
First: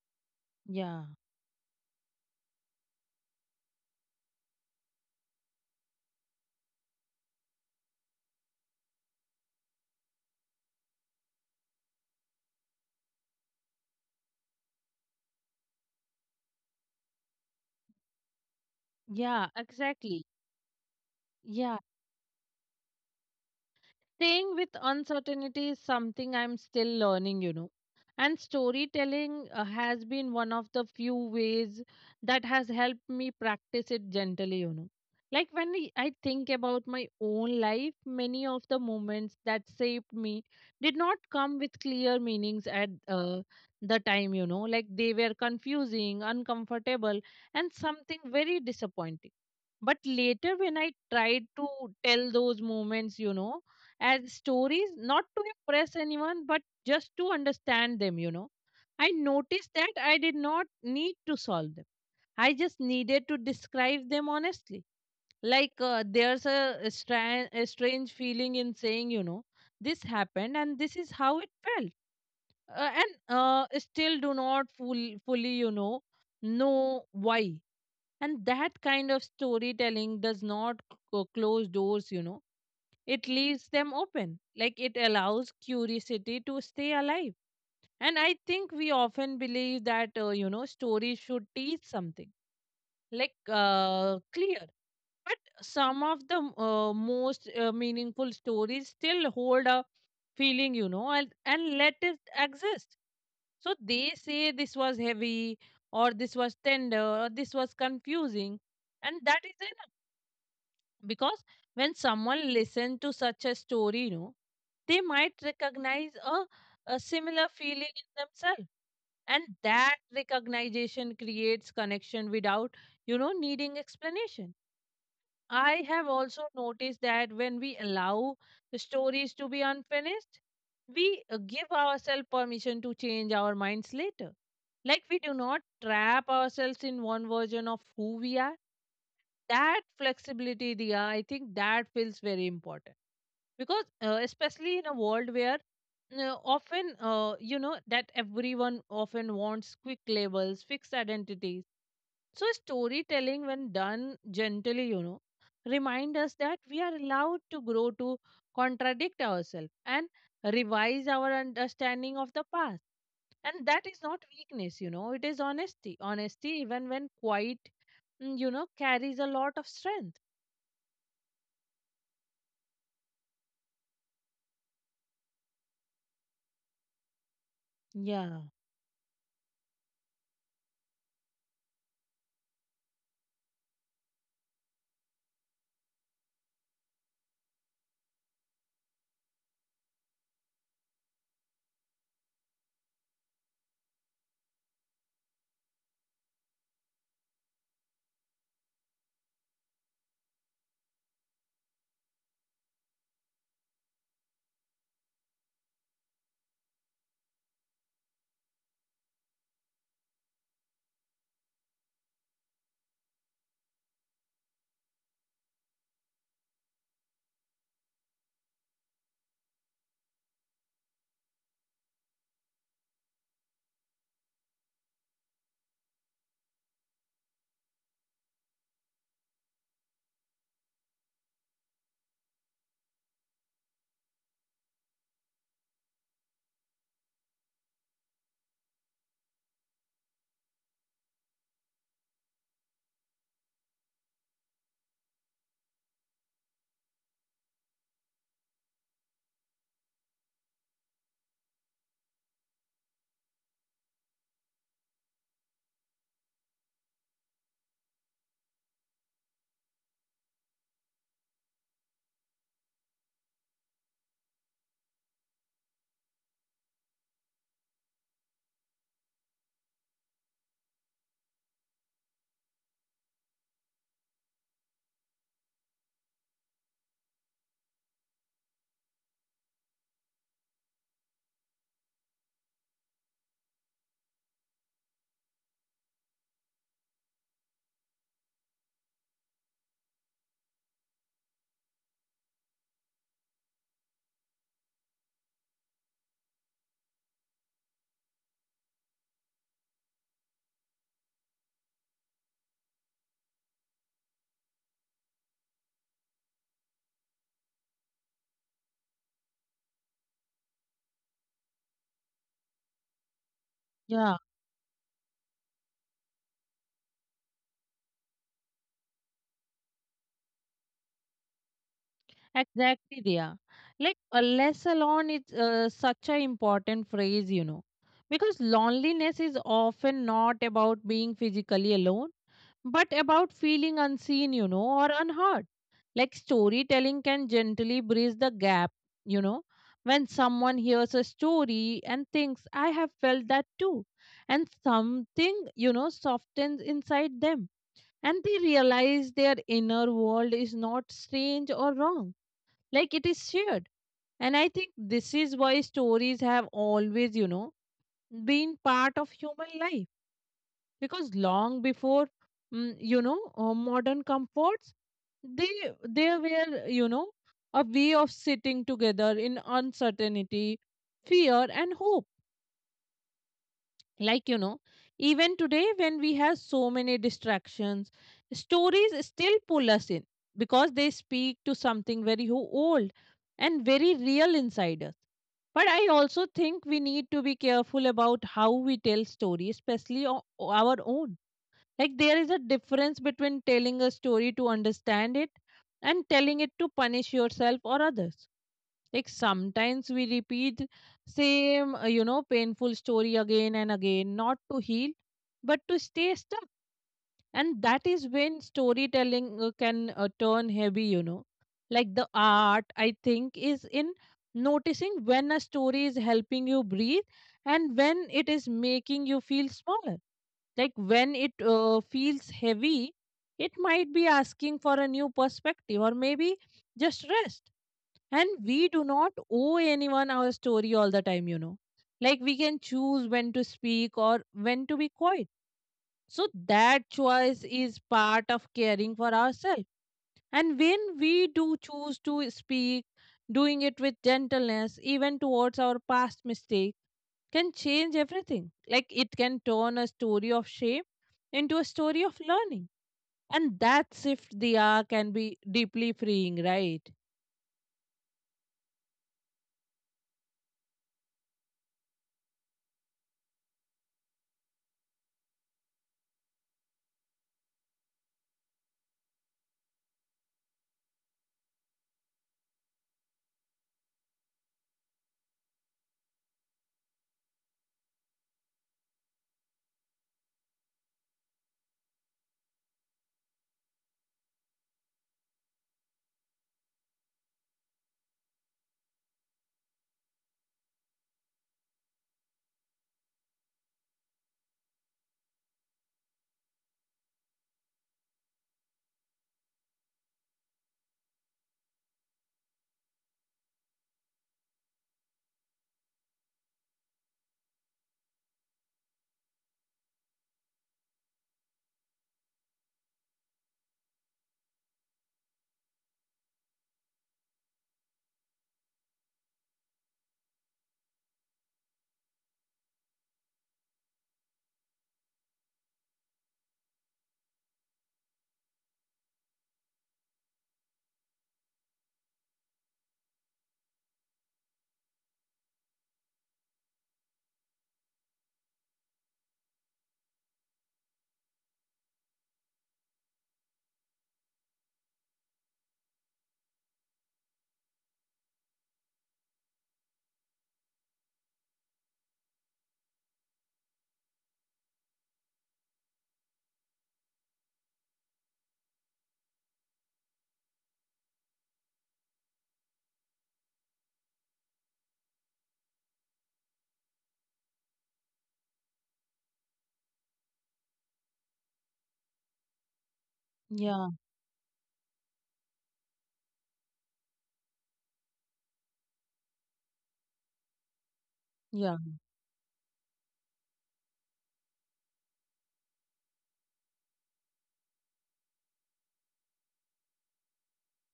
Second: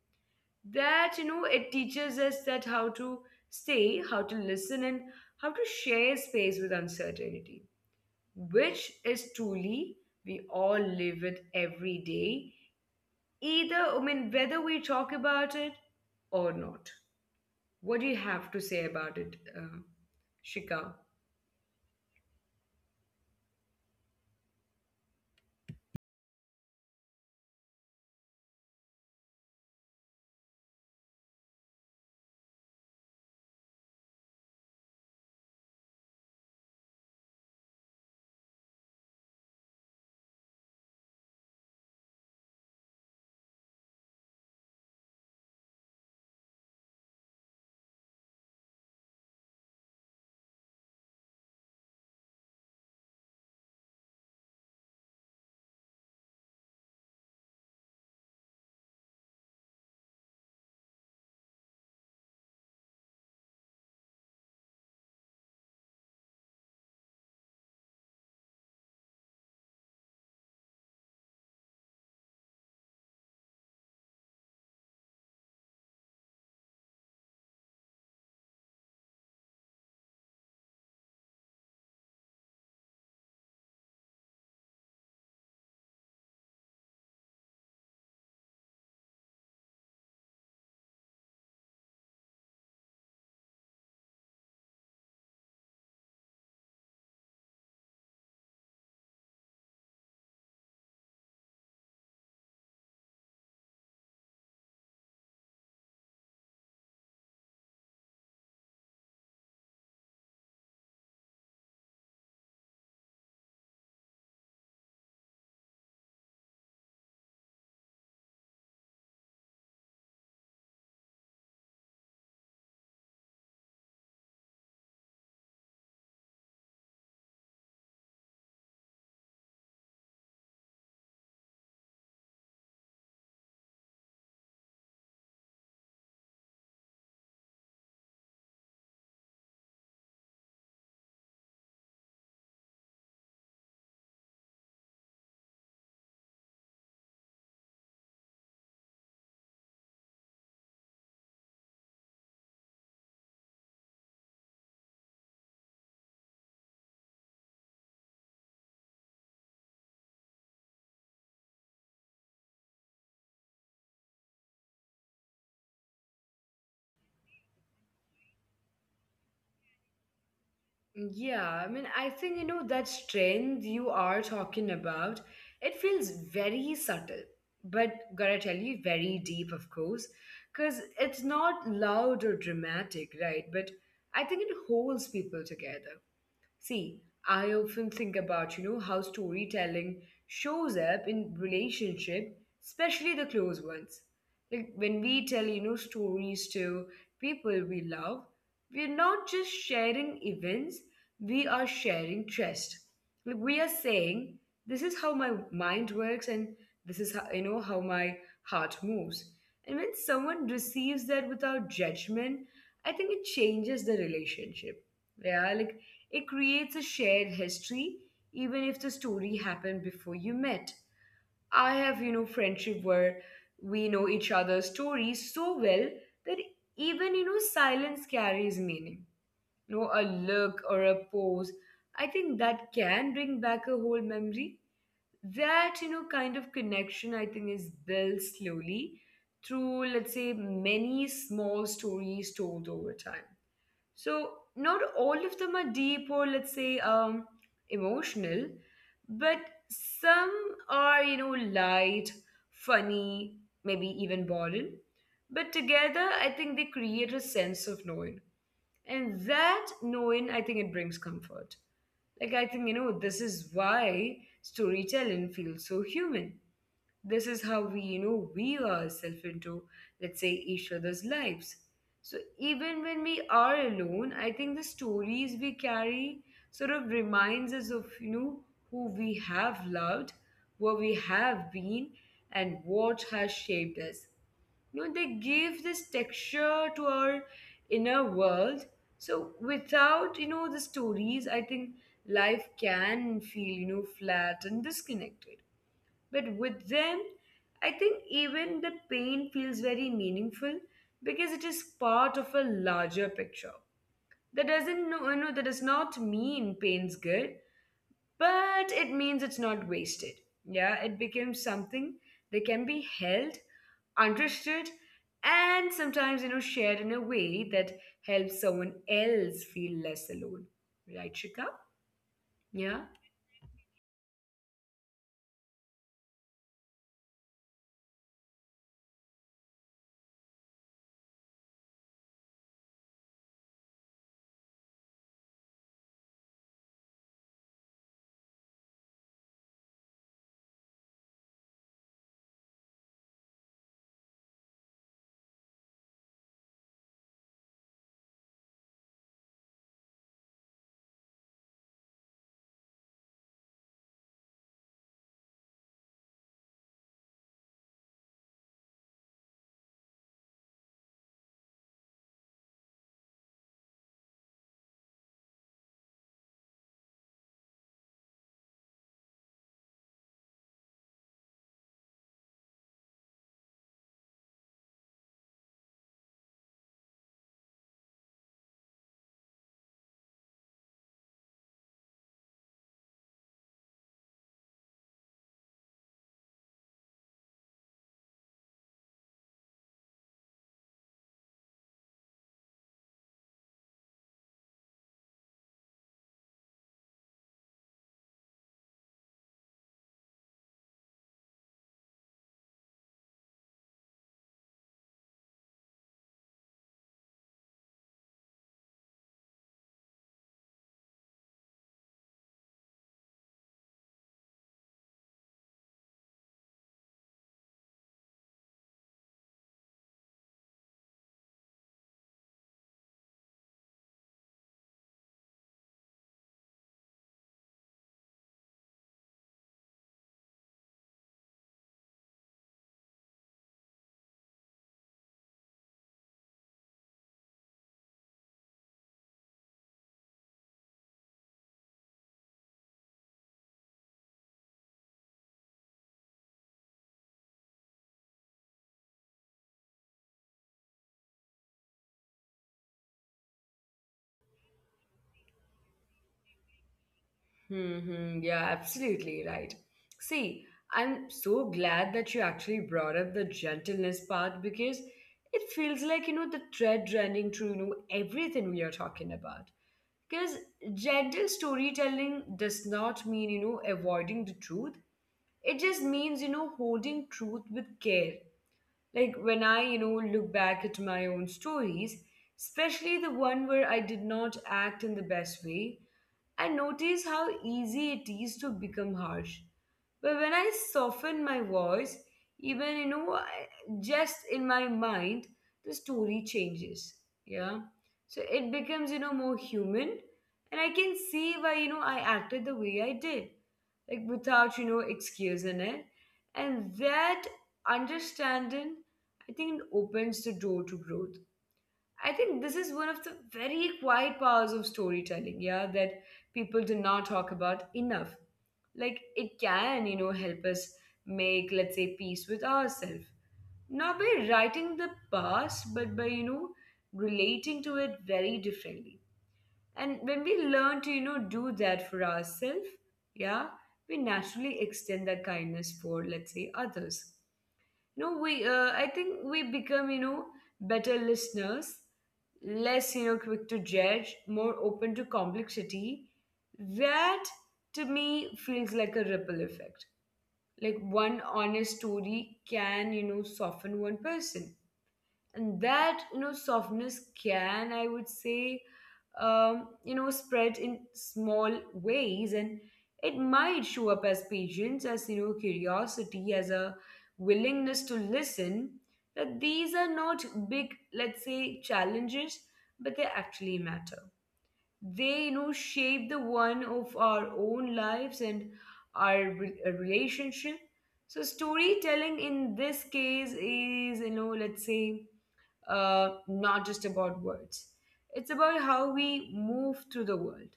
B: yeah,
A: That it teaches us that how to stay, how to listen, and how to share space with uncertainty, which is truly we all live with every day, either I mean whether we talk about it or not. What do you have to say
B: yeah,
A: about it,
B: exactly.
A: Shika?
B: Yeah. Staying with uncertainty is something I'm still learning, you know. And storytelling has been one of the few ways that has helped me practice it gently, you know. Like when I think about my own life, many of the moments that shaped me did not come with clear meanings at the time, you know. Like they were confusing, uncomfortable, and something very disappointing. But later, when I tried to tell those moments, you know, as stories, not to impress anyone, but just to understand them, you know. I noticed that I did not need to solve them. I just needed to describe them honestly. Like there's a strange feeling in saying, you know, this happened and this is how it felt. And still do not fully, you know why. And that kind of storytelling does not close doors, you know, it leaves them open. Like it allows curiosity to stay alive. And I think we often believe that, you know, stories should teach something, like clear. But some of the most meaningful stories still hold a feeling, you know, and let it exist. So they say this was heavy, or this was tender, or this was confusing, and that is enough. Because when someone listens to such a story, you know, they might recognize a similar feeling in themselves, and that recognition creates connection without, you know, needing explanation. I have also noticed that when we allow the stories to be unfinished, we give ourselves permission to change our minds later. Like we do not trap ourselves in one version of who we are. That flexibility, Dia, I think that feels very important, because especially in a world where often you know that everyone often wants quick labels, fixed identities. So storytelling, when done gently, you know, remind us that we are allowed to grow, to contradict ourselves and revise our understanding of the past. And that is not weakness, you know, it is honesty. Honesty, even when quiet, you know, carries a lot of strength.
A: Yeah, I mean, I think that strength you are talking about, it feels very subtle,
B: Yeah,
A: but gotta tell you, very deep, of course, because it's not loud or dramatic, right? But I think it holds people together. See, I often think about, how storytelling shows up in relationship, especially the close ones. Like when we tell, stories to people we love, we're not just sharing events, we are sharing trust. Like we are saying, this is how my mind works, and this is how my heart moves. And when someone receives that without judgment, I think it changes the relationship. Yeah, like it creates a shared history, even if the story happened before you met. I have, friendship where we know each other's stories so well that even, silence carries meaning. A look or a pose. I think that can bring back a whole memory. That, kind of connection, I think, is built slowly through, let's say, many small stories told over time. So not all of them are deep, or, let's say, emotional, but some are, light, funny, maybe even boring. But together, I think they create a sense of knowing, and that knowing, I think, it brings comfort. Like, I think, this is why storytelling feels so human. This is how we, weave ourselves into, let's say, each other's lives. So even when we are alone, I think the stories we carry sort of reminds us of, who we have loved, where we have been, and what has shaped us. They give this texture to our inner world. So without, the stories, I think life can feel, flat and disconnected, but with them, I think even the pain feels very meaningful, because it is part of a larger picture. That doesn't know, you know, that does not mean pain's good, but it means it's not wasted. Yeah, it becomes something that can be held,
B: yeah,
A: understood, and sometimes, shared in a way that helps someone else feel less alone. Right, Shika? Yeah.
B: exactly, Dia. Like, alas alone is such an important phrase, you know, because loneliness is often not about being physically alone, but about feeling unseen, you know, or unheard. Like, storytelling can gently bridge the gap, you know, when someone hears a story and thinks, I have felt that too, and something, you know, softens inside them, and they realize their inner world is not strange or wrong. Like it is shared. And I think this is why stories have always, you know, been part of human life. Because long before, modern comforts, they they were, you know, a way of sitting together in uncertainty, fear and hope. Like, you know, even today when we have so many distractions, stories still pull us in, because they speak to something very old and very real inside us. But I also think we need to be careful about how we tell stories, especially our own. Like there is a difference between telling a story to understand it and telling it to punish yourself or others. Like sometimes we repeat same, you know, painful story again and again, not to heal, but to stay stuck. And that is when storytelling can turn heavy, you know. Like the art, I think, is in noticing when a story is helping you breathe and when it is making you feel smaller. Like when it feels heavy, it might be asking for a new perspective, or maybe just rest. And we do not owe anyone our story all the time, you know. Like we can choose when to speak or when to be quiet. So that choice is part of caring for ourselves. And when we do choose to speak, doing it with gentleness, even towards our past mistake, can change everything. Like it can turn a story of shame into a story of learning. And that shift the hour can be deeply freeing, right?
A: Mm-hmm. Yeah, absolutely right. See, I'm so glad that you actually brought up the gentleness part, because it feels like, the thread running through, everything we are talking about. Because gentle storytelling does not mean, avoiding the truth. It just means, holding truth with care. Like when I, look back at my own stories, especially the one where I did not act in the best way, and notice how easy it is to become harsh. But when I soften my voice, even just in my mind, the story changes. Yeah, so it becomes, more human, and I can see why, I acted the way I did, like without, excuse in it, and that understanding, I think, it opens the door to growth. I think this is one of the very quiet powers of storytelling, yeah, that people do not talk about enough. Like it can, help us make, let's say, peace with ourselves. Not by writing the past, but by, relating to it very differently. And when we learn to, do that for ourselves, yeah, we naturally extend that kindness for, let's say, others. No, we. I think we become, better listeners, less, quick to judge, more open to complexity. That, to me, feels like a ripple effect. Like one honest story can, soften one person, and that, softness can, I would say, spread in small ways, and it might show up as patience, as, curiosity, as a willingness to listen. That these are not big, let's say, challenges, but they
B: Yeah,
A: actually matter. They, shape the one of our own lives, and our relationship. So
B: yeah,
A: storytelling, in this case, is, let's say, not just about words. It's about how we move through the world,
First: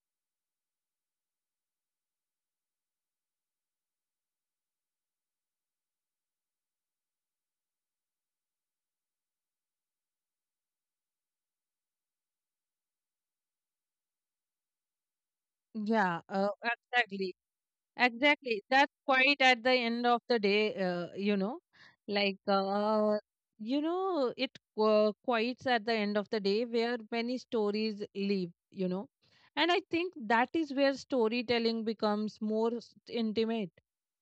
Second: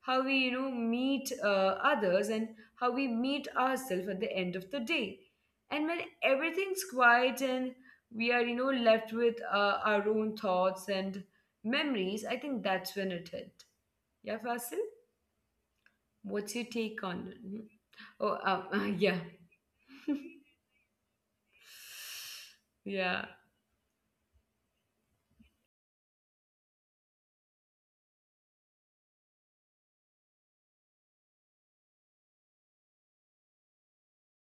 A: how we, meet others, and how we meet ourselves at the end of the day. And when everything's quiet and we are, left with our own thoughts and memories, I think that's when it hit. Yeah, Fasil,
B: yeah,
A: what's your take on it?
B: exactly.
A: Mhm. Oh,
B: Exactly.
A: [laughs] yeah,
B: That's quite at the end of the day, you know, like,
A: [laughs] yeah.
B: you know, it quiets at the end of the day where many stories leave, you know. And I think that is where storytelling becomes more intimate,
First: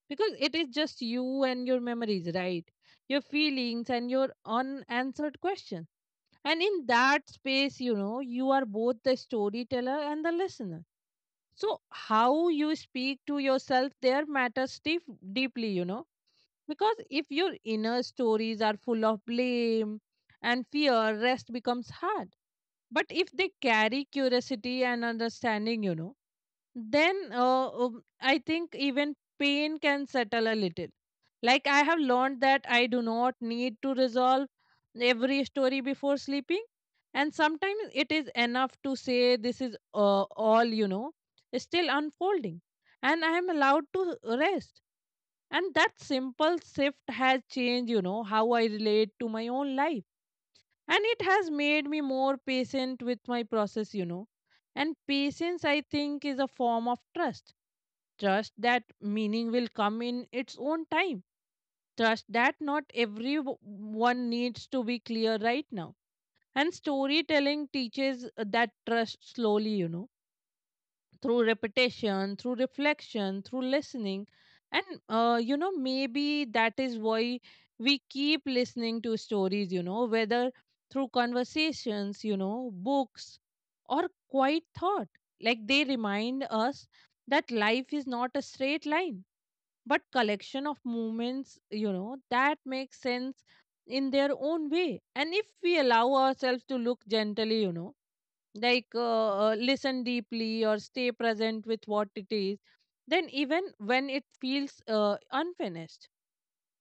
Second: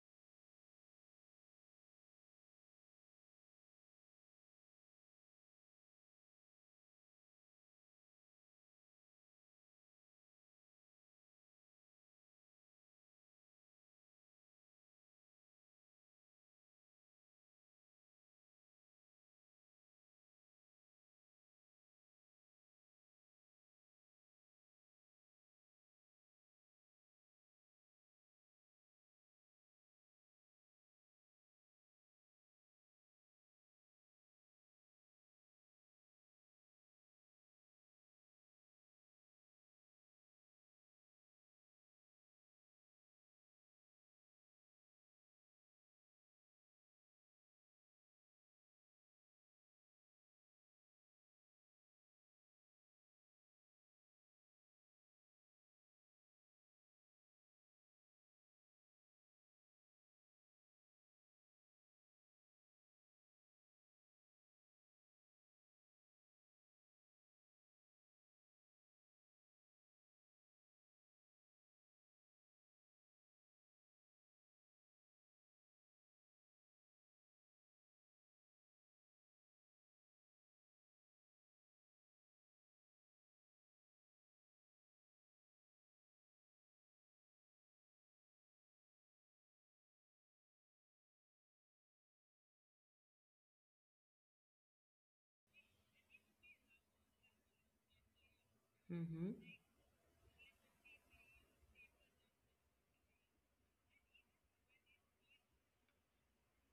B: because it is just you and your memories, right? Your feelings and your unanswered questions. And in that space, you know, you are both the storyteller and the listener. So how you speak to yourself there matters deep, deeply, you know. Because if your inner stories are full of blame and fear, rest becomes hard. But if they carry curiosity and understanding, you know, then I think even pain can settle a little. Like I have learned that I do not need to resolve every story before sleeping, and sometimes it is enough to say this is all, you know, is still unfolding, and I am allowed to rest. And that simple shift has changed, you know, how I relate to my own life. And it has made me more patient with my process, you know. And patience, I think, is a form of trust. Trust that meaning will come in its own time. Trust that not everyone needs to be clear right now. And storytelling teaches that trust slowly, you know, through repetition, through reflection, through listening. And, you know, maybe that is why we keep listening to stories, you know, whether through conversations, you know, books, or quiet thought. Like they remind us that life is not a straight line, but collection of movements, you know, that makes sense in their own way. And if we allow ourselves to look gently, you know, like
A: Mm-hmm.
B: listen deeply or stay present with what it is, then even when it feels unfinished.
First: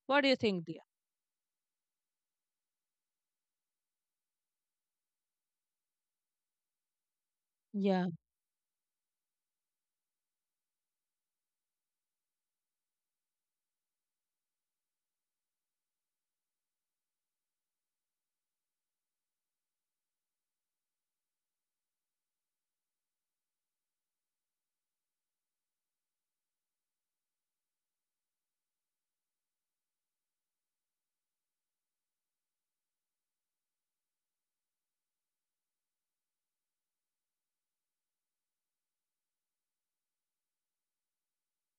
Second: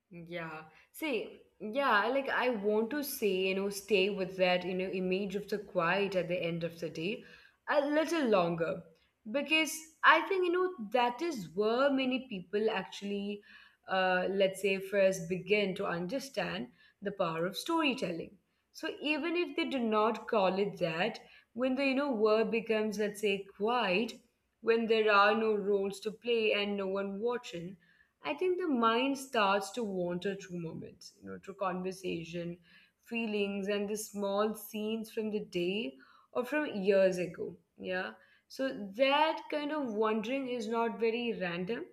B: What do you
A: Yeah.
B: think, Dia?
A: See, yeah, like I want to say, stay with that, image of the quiet at the end of the day a
B: Yeah,
A: little longer. Because I think, that is where many people actually, let's say, first begin to understand the power of storytelling. So even if they do not call it that, when the, world becomes, let's say, quiet, when there are no roles to play and no one watching, I think the mind starts to wander through moments, through conversation, feelings, and the small scenes from the day or from years ago. Yeah. So that kind of wandering is not very random,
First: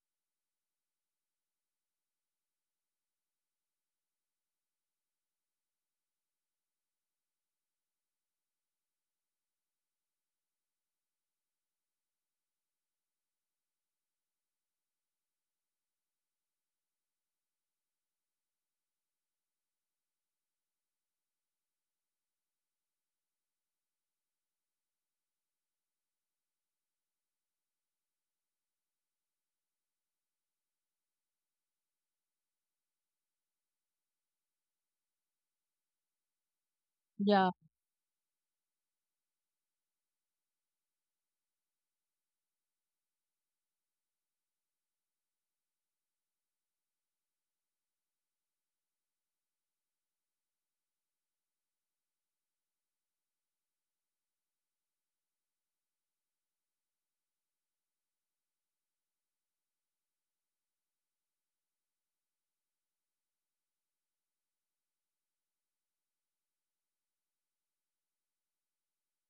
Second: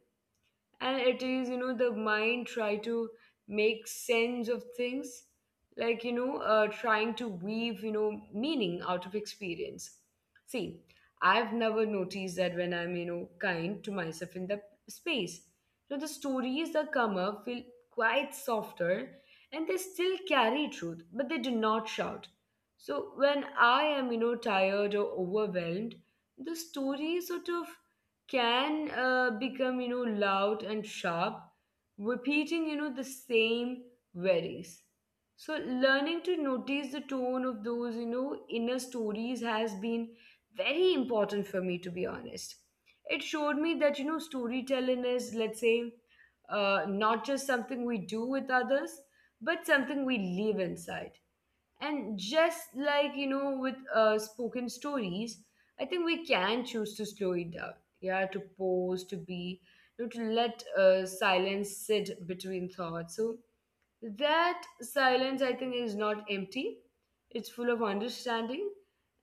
A: and it is, the mind try to make sense of things, like, trying to weave, meaning out of experience. See, I've never noticed that when I'm, kind to myself in the space, the stories that come up feel quite softer, and they still carry truth, but they do not shout. So when I am, tired or overwhelmed, the story sort of can become, loud and sharp, repeating, the same worries. So learning to notice the tone
B: yeah,
A: of those, inner stories has been very important for me, to be honest. It showed me that, storytelling is, let's say, not just something we do with others, but something we live inside. And just like, with spoken stories, I think we can choose to slow it down. Yeah, to pause, to be, to let silence sit between thoughts. So that silence, I think, is not empty, it's full of understanding.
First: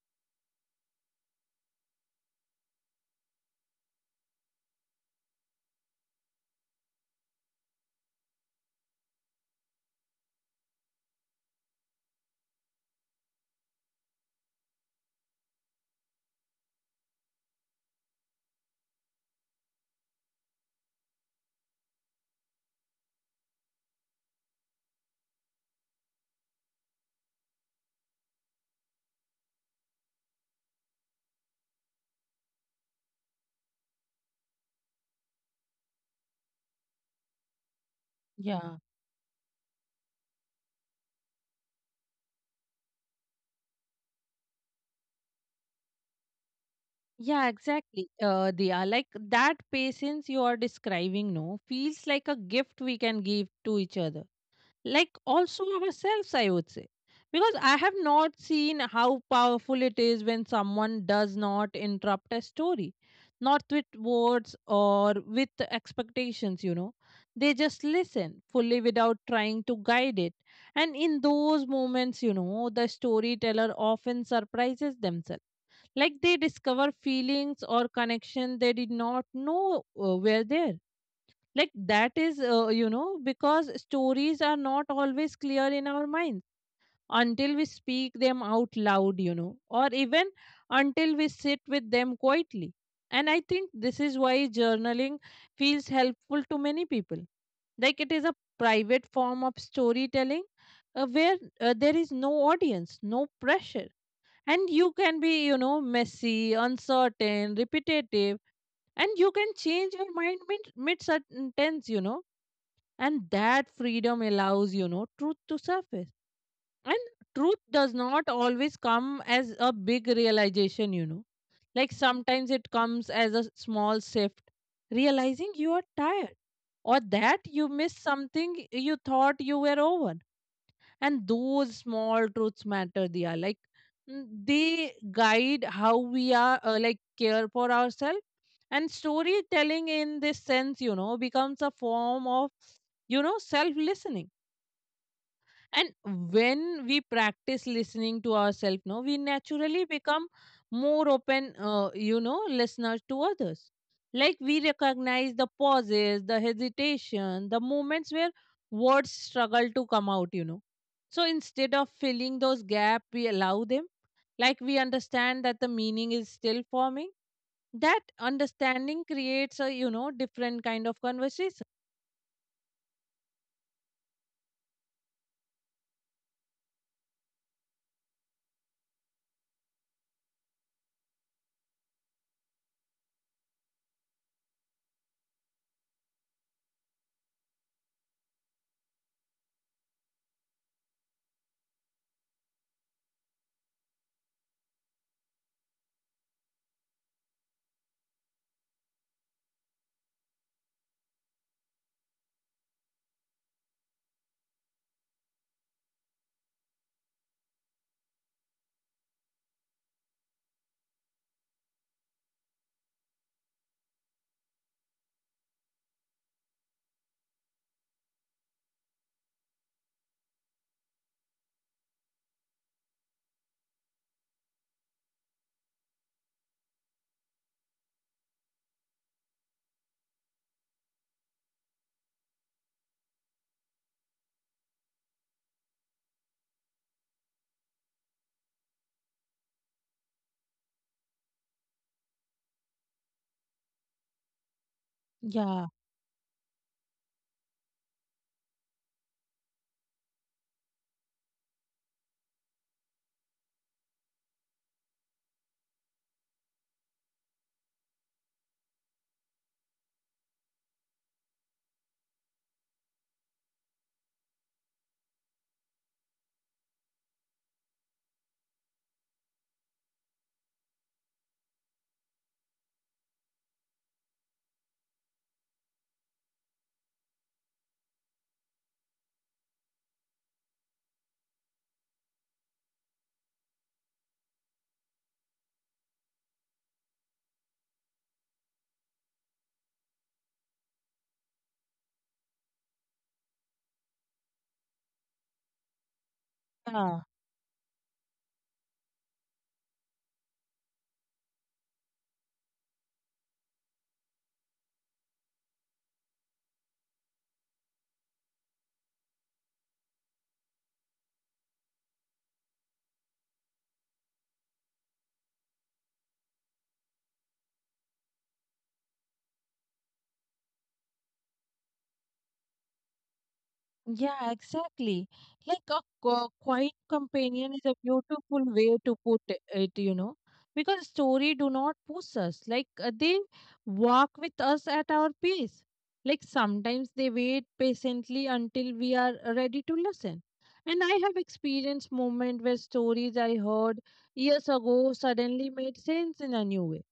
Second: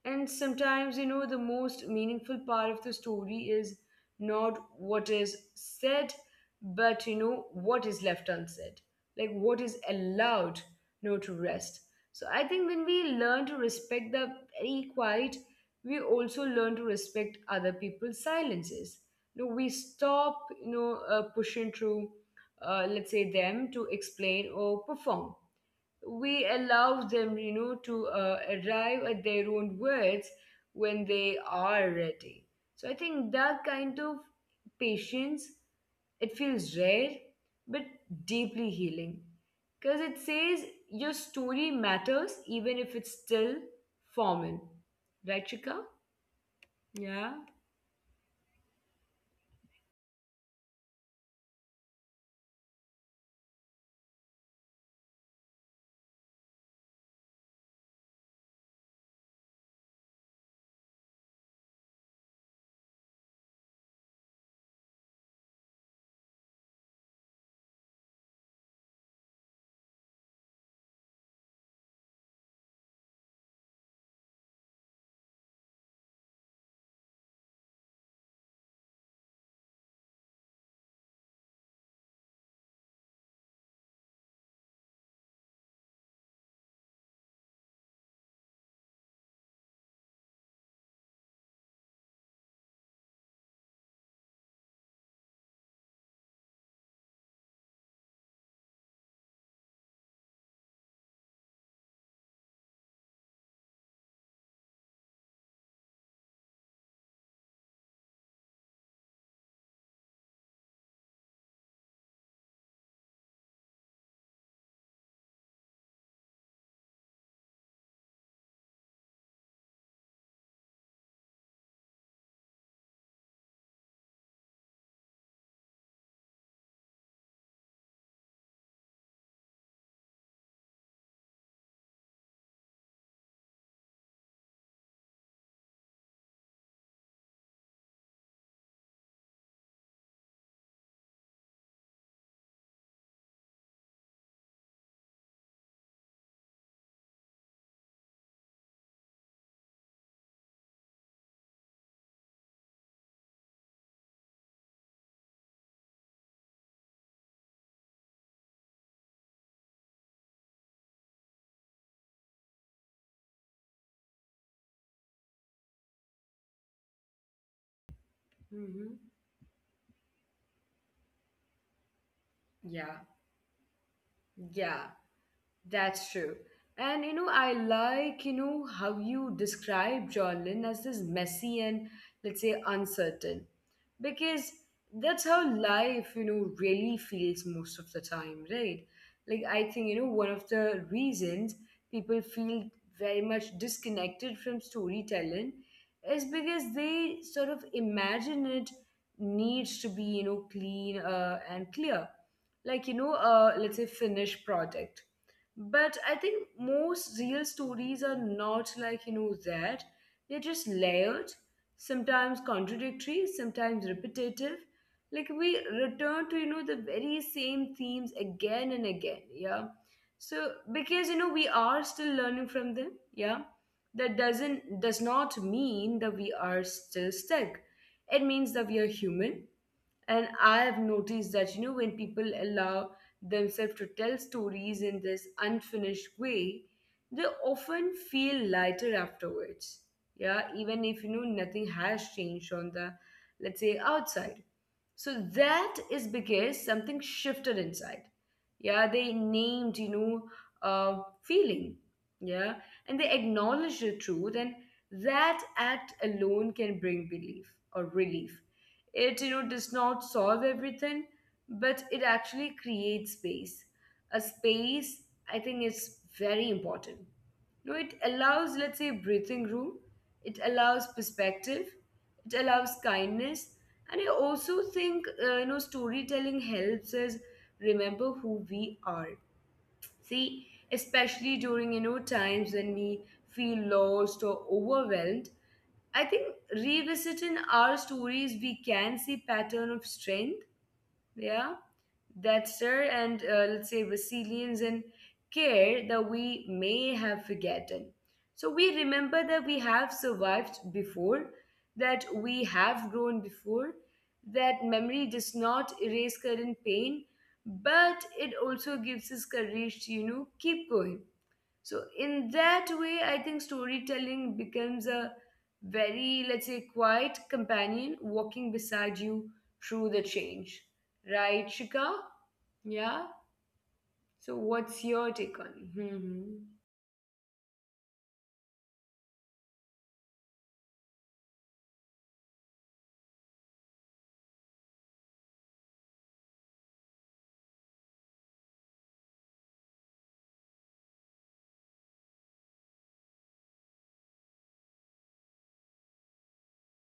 A: And sometimes, you know, the most meaningful part of the story is not what is said, but, you know, what is left unsaid, like what is allowed, you know, to rest. So I think when we learn to respect the very quiet, we also learn to respect other people's silences. You know, we stop, pushing through, let's say, them to explain or perform. We allow them, you know, to arrive at their own words when they are ready. So I think that kind of patience, it feels rare but deeply
B: yeah,
A: healing, because it says your story matters even if it's still formal. Right, Chika? Yeah.
B: yeah, exactly. Dia, like that patience you are describing, no, feels like a gift we can give to each other. Like also ourselves I would say, because I have not seen how powerful it is when someone does not interrupt a story, not with words or with expectations, they just listen fully without trying to guide it. And in those moments, the storyteller often surprises themselves. Like they discover feelings or connection they did not know were there. Like that is, because stories are not always clear in our minds until we speak them out loud, or even until we sit with them quietly. And I think this is why journaling feels helpful to many people. Like it is a private form of storytelling, where there is no audience, no pressure. And you can be, you know, messy, uncertain, repetitive. And you can change your mind mid sentence, you know. And that freedom allows, truth to surface. And truth does not always come as a big realization, you know. Like sometimes it comes as a small shift, realizing you are tired, or that you missed something you thought you were over. And those small truths matter. They are like, they guide how we are, like, care for ourselves. And storytelling in this sense, you know, becomes a form of, you know, self listening. And when we practice listening to ourselves, no, we naturally become more open, you know, listeners to others. Like we recognize the pauses, the hesitation, the moments where words struggle to come out, you know. So instead of filling those gaps, we allow them. Like we understand that the meaning is still forming. That
A: hmm
B: understanding creates a, you know, different kind of conversation.
A: yeah. Yeah, that's true. And you know, I like, you know, how you describe Jordan as this messy and, let's say, uncertain. Because that's how life, you know, really feels most of the time, right? Like I think, you know, one of the reasons people feel very much disconnected from storytelling is because they sort of imagine it needs to be, you know, clean and clear. Like, you know, let's say, finished product. But I think most real stories are not like, you know, that. They're just layered, sometimes contradictory, sometimes repetitive. Like we return to, you know, the very same themes again and again. Yeah. So because, you know, we are still learning from them. Yeah. That doesn't, does not mean that we are still stuck. It means that we are human. And I have noticed that, you know, when people allow themselves to tell stories in this unfinished way, they often feel lighter afterwards. Yeah, even if, you know, nothing has changed on the, let's say, outside. So
B: Yeah,
A: that is because something shifted inside. Yeah, they named, you know, feeling. Yeah. And they acknowledge the truth, and that act alone can bring belief or relief. It, you know, does not solve everything, but it actually creates space. A space, I think, is very important. No, it allows, let's say, breathing room. It allows perspective. It allows kindness. And I also think, you know, storytelling helps us remember who we are. See, especially during, you know, times when we feel lost or overwhelmed, I think revisiting our stories, we can see pattern of strength, yeah, that's her, and, let's say, resilience and care that we
B: yeah.
A: may have forgotten. So we remember that we have survived before, that we have grown before, that memory does not erase current pain, but it also gives us courage to, you know, keep going. So in that way, I think storytelling becomes a very, let's say, quiet companion walking beside you through the change. Right, Shika? Yeah? So
B: Yeah,
A: what's your
B: exactly.
A: take on it?
B: Like a
A: Hmm.
B: quiet companion is a beautiful way to put it, you know, because story do not push us. Like they walk with us at our pace. Like sometimes they wait patiently until we are ready to listen. And I have experienced moment where stories I heard years ago suddenly made sense in a new way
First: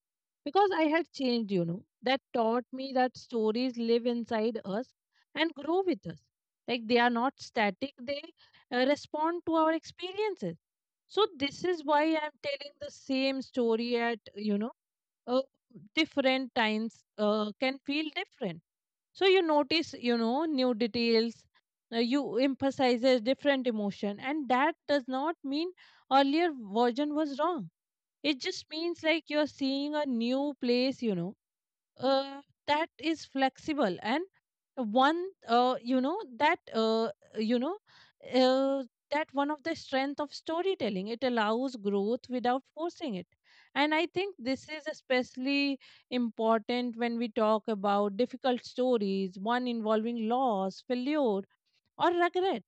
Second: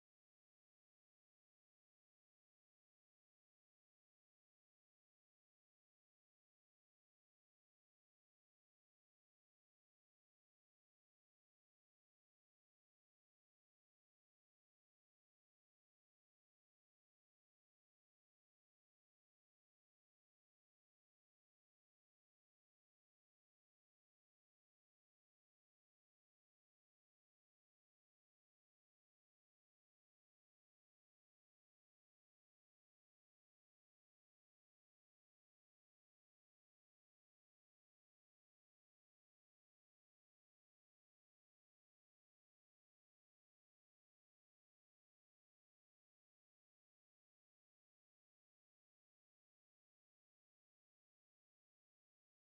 B: because I had changed, you know. That taught me that stories live inside us and grow with us. Like they are not static, they respond to our experiences. So this is why I'm telling the same story at, you know, uh, different times can feel different. So you notice, you know, new details, you emphasizes different emotion. And that does not mean earlier version was wrong. It just means like you're seeing a new place, you know, uh, that is flexible. And one you know uh, that one of the strength of storytelling, it allows growth without forcing it. And I think this is especially important when we talk about difficult stories, one involving loss, failure, or regret.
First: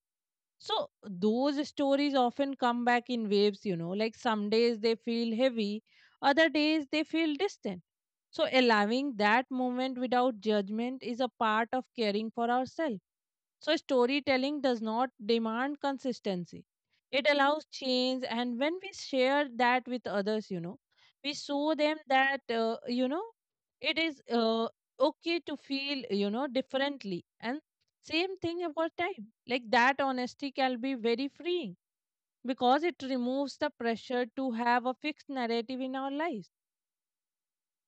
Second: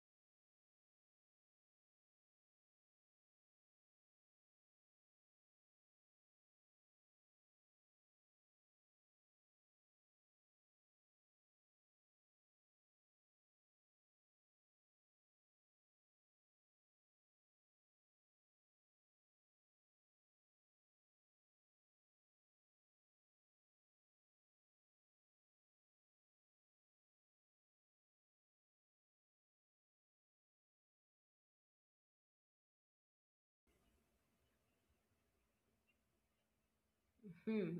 B: So those stories often come back in waves, you know, like some days they feel heavy, other days they feel distant. So allowing that moment without judgment is a part of caring for ourselves. So, storytelling does not demand consistency, it allows change. And when we share that with others, you know, we show them that, it is, okay to feel, you know, differently. And same thing about time. Like that honesty can be very freeing because it removes the pressure to have a fixed narrative in our lives.
A: Hmm. hmm.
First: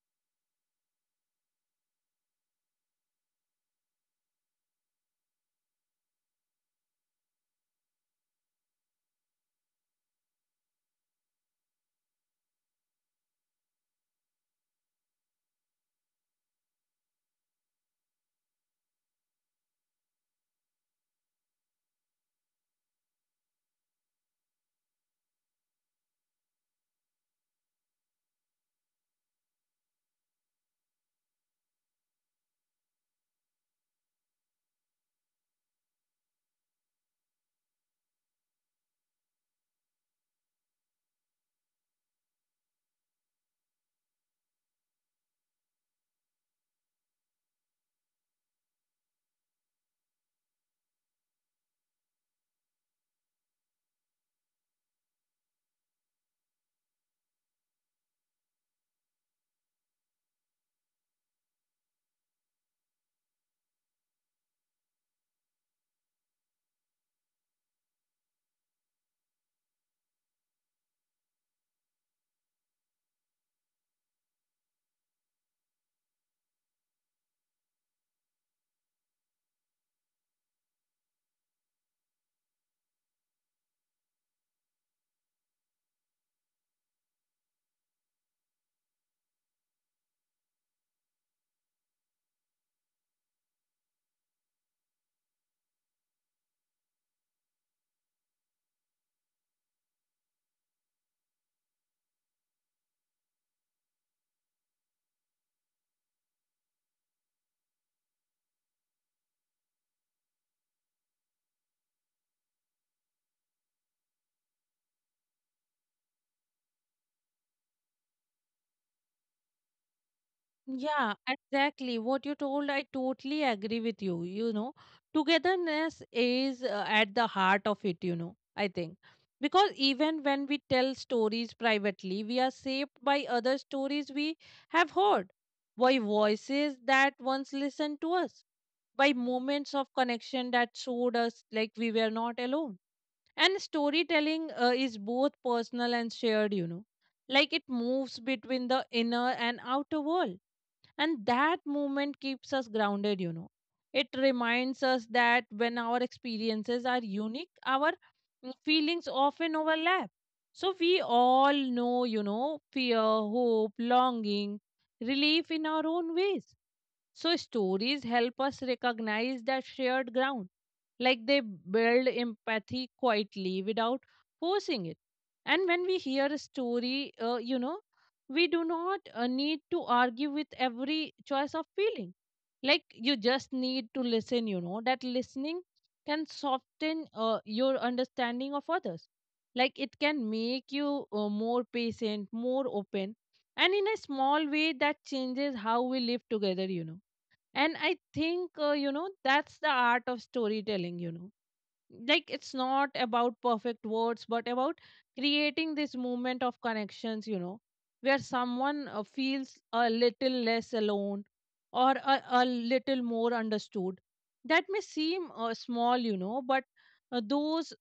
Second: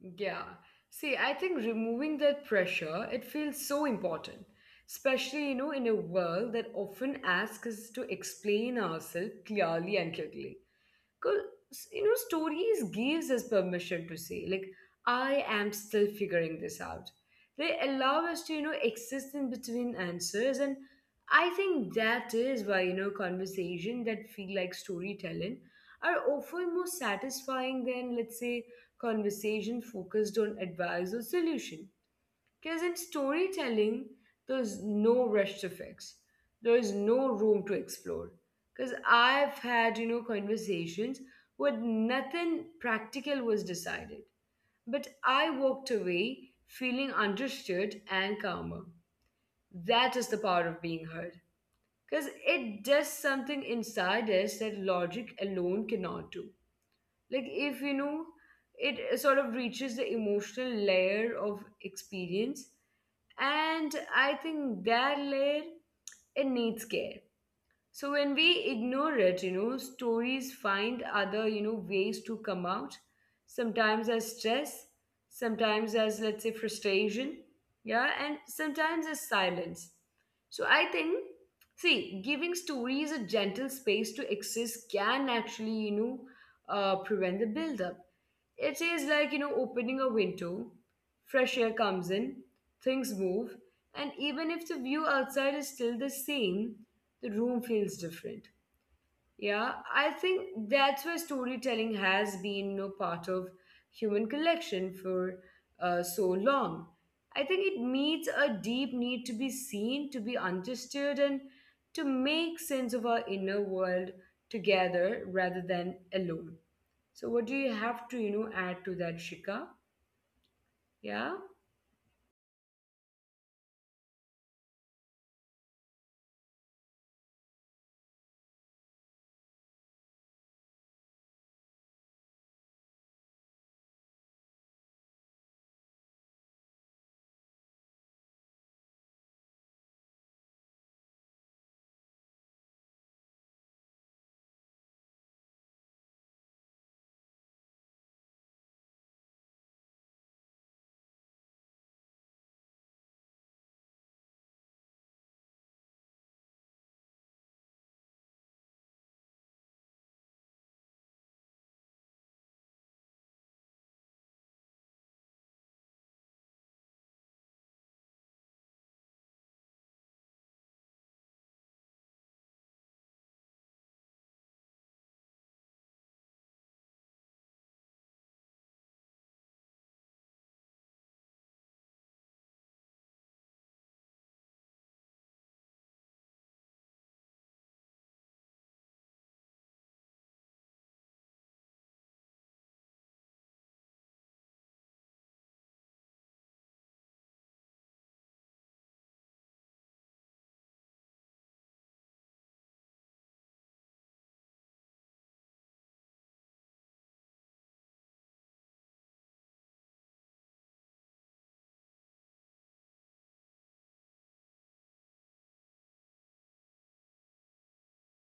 A: Yeah. See, I think removing that pressure, it feels so important. Especially, you know, in a world that often asks us to explain ourselves clearly and quickly. Because, you know, stories gives us permission to say, like, I am still figuring this out. They allow us to, you know, exist in between answers. And I think that is why, you know, conversation that feel like storytelling are often more satisfying than, let's say, conversation focused on advice or solution. Because in storytelling, there's no rush to fix. There is no room to explore. Because I've had, you know, conversations where nothing practical was decided. But I walked away feeling understood and calmer. That is the power of being heard. Because it does something inside us that logic alone cannot do. Like, if, you know, it sort of reaches the emotional layer of experience, and I think that layer, it needs care. So when we ignore it, you know, stories find other, you know, ways to come out. Sometimes as stress, sometimes as, let's say, frustration, yeah, and sometimes as silence. So I think, see, giving stories a gentle space to exist can actually, you know, prevent the buildup. It is like, you know, opening a window, fresh air comes in, things move, and even if the view outside is still the same, the room feels different. Yeah, I think that's why storytelling has been no part of human collection for so long. I think it meets a deep need to be seen, to be understood, and to make sense of our inner world together rather than alone. So, what do you have to, you know, add to that, Shika? Yeah.
B: Yeah, exactly. What you told, I totally agree with you, you know. Togetherness is, at the heart of it, you know, I think. Because even when we tell stories privately, we are shaped by other stories we have heard, by voices that once listened to us, by moments of connection that showed us like we were not alone. And storytelling is both personal and shared, you know. Like it moves between the inner and outer world, and that movement keeps us grounded, you know. It reminds us that when our experiences are unique, our feelings often overlap. So we all know, you know, fear, hope, longing, relief in our own ways. So stories help us recognize that shared ground. Like they build empathy quietly without forcing it. And when we hear a story, you know, we do not need to argue with every choice of feeling. Like you just need to listen, you know. That listening can soften your understanding of others. Like it can make you more patient, more open. And in a small way, that changes how we live together, you know. And I think, that's the art of storytelling, you know. Like it's not about perfect words, but about creating this moment of connections, you know, where someone feels a little less alone, or a little more understood. That may seem small, you know, but those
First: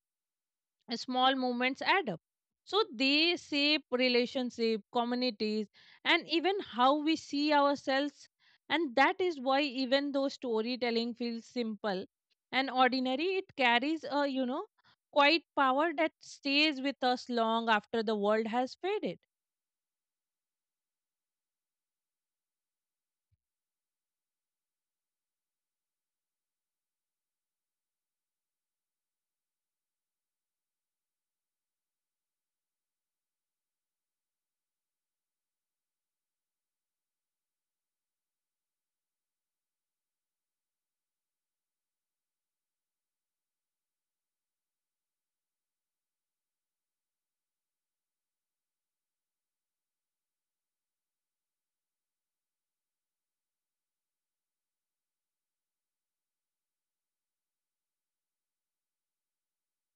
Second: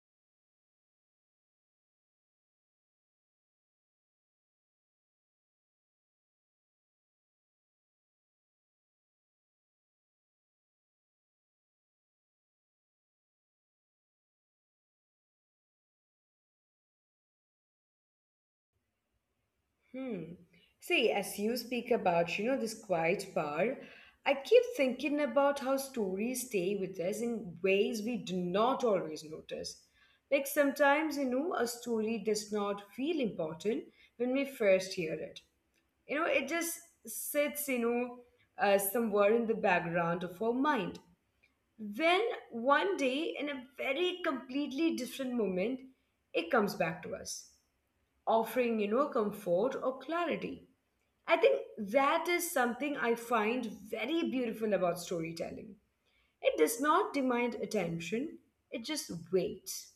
B: small movements add up. So they shape relationship, communities, and even how we see ourselves. And that is why, even though storytelling feels simple and ordinary, it carries a, you know, quite power that stays with us long after the world has faded.
A: Hmm. See, as you speak about, you know, this quiet power, I keep thinking about how stories stay with us in ways we do not always notice. Like sometimes, you know, a story does not feel important when we first hear it. You know, it just sits, you know, somewhere in the background of our mind. Then one day, in a very completely different moment, it comes back to us, offering, you know, comfort or clarity. I think that is something I find very beautiful about storytelling. It does not demand attention, it just waits.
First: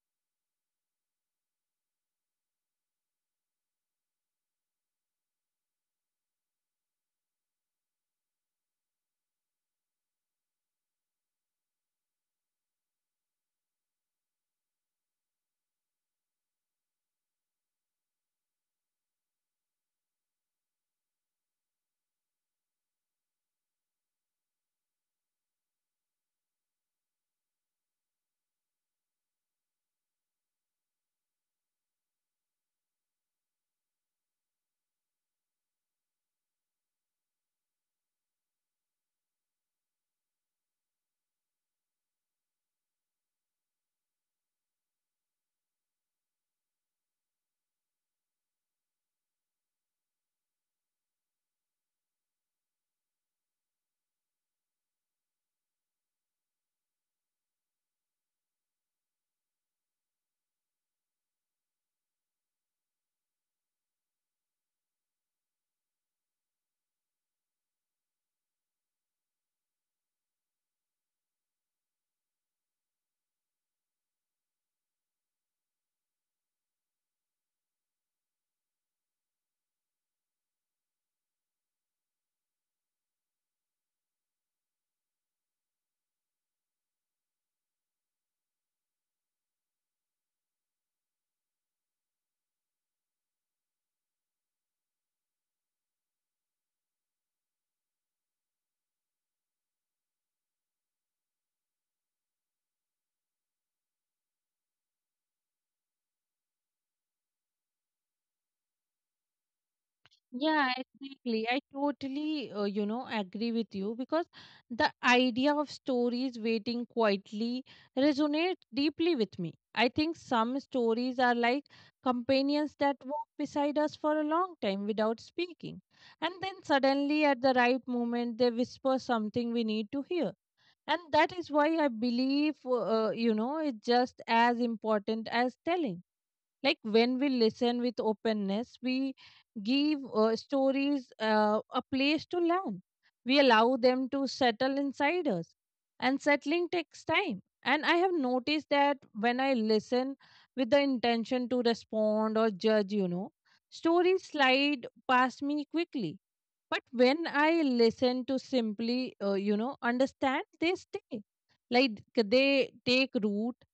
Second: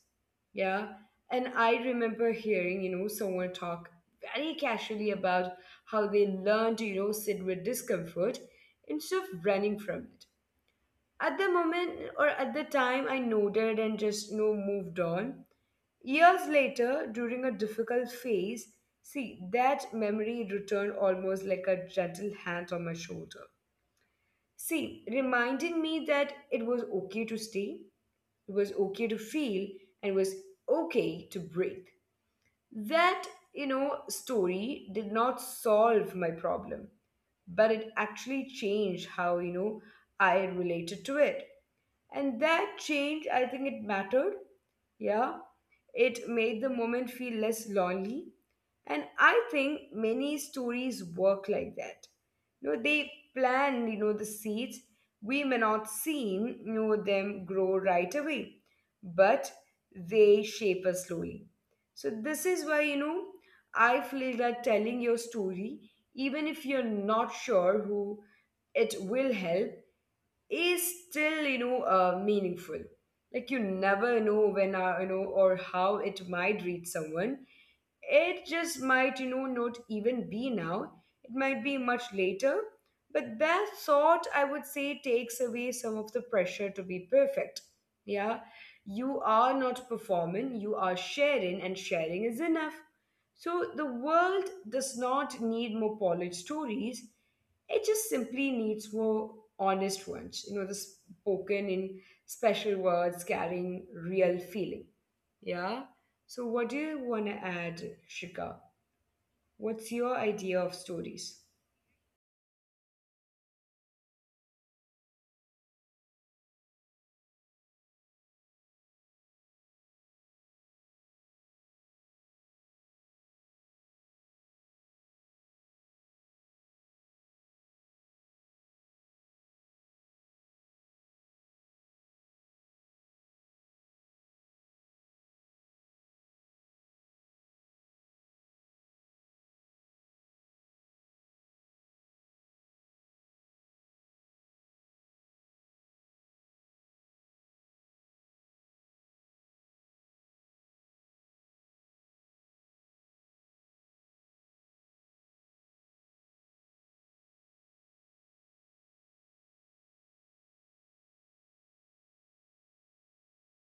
A: Yeah. And I remember hearing, you know, someone talk very casually about how they learn to, you know, sit with discomfort instead of running from it. At the moment or at the time, I nodded and just, you know, moved on. Years later, during a difficult phase, see, that memory returned almost like a gentle hand on my shoulder. See, reminding me that it was okay to stay, it was okay to feel, and it was okay to breathe. That, you know, story did not solve my problem, but it actually changed how, you know, I related to it. And that change, I think it mattered, yeah, it made the moment feel less lonely. And I think many stories work like that. You know, they plan, you know, the seeds. We may not see, you know, them grow right away, but they shape us slowly. So this is why, you know, I feel that telling your story, even if you're not sure who it will help, is still, you know, meaningful. Like you never know when, you know, or how it might reach someone. It just might, you know, not even be now. It might be much later. But that thought, I would say, takes away some of the pressure to be perfect. Yeah. You are not performing, you are sharing, and sharing is enough. So the world does not need more polished stories. It just simply needs more honest ones, you know, the spoken in special words carrying real feeling. Yeah. So, what do you want to add, Shika? What's your
B: Yeah,
A: idea of
B: exactly.
A: stories?
B: I totally, agree with you, because the idea of stories waiting quietly resonates deeply with me. I think some stories are like companions that walk beside us for a long time without speaking. And then suddenly, at the right moment, they whisper something we need to hear. And that is why I believe, it's just as important as telling. Like when we listen with openness, we give stories a place to land. We allow them to settle inside us, and settling takes time. And I have noticed that when I listen with the intention to respond or judge, you know, stories slide past me quickly. But when I listen to simply, understand, they stay. Like they take root.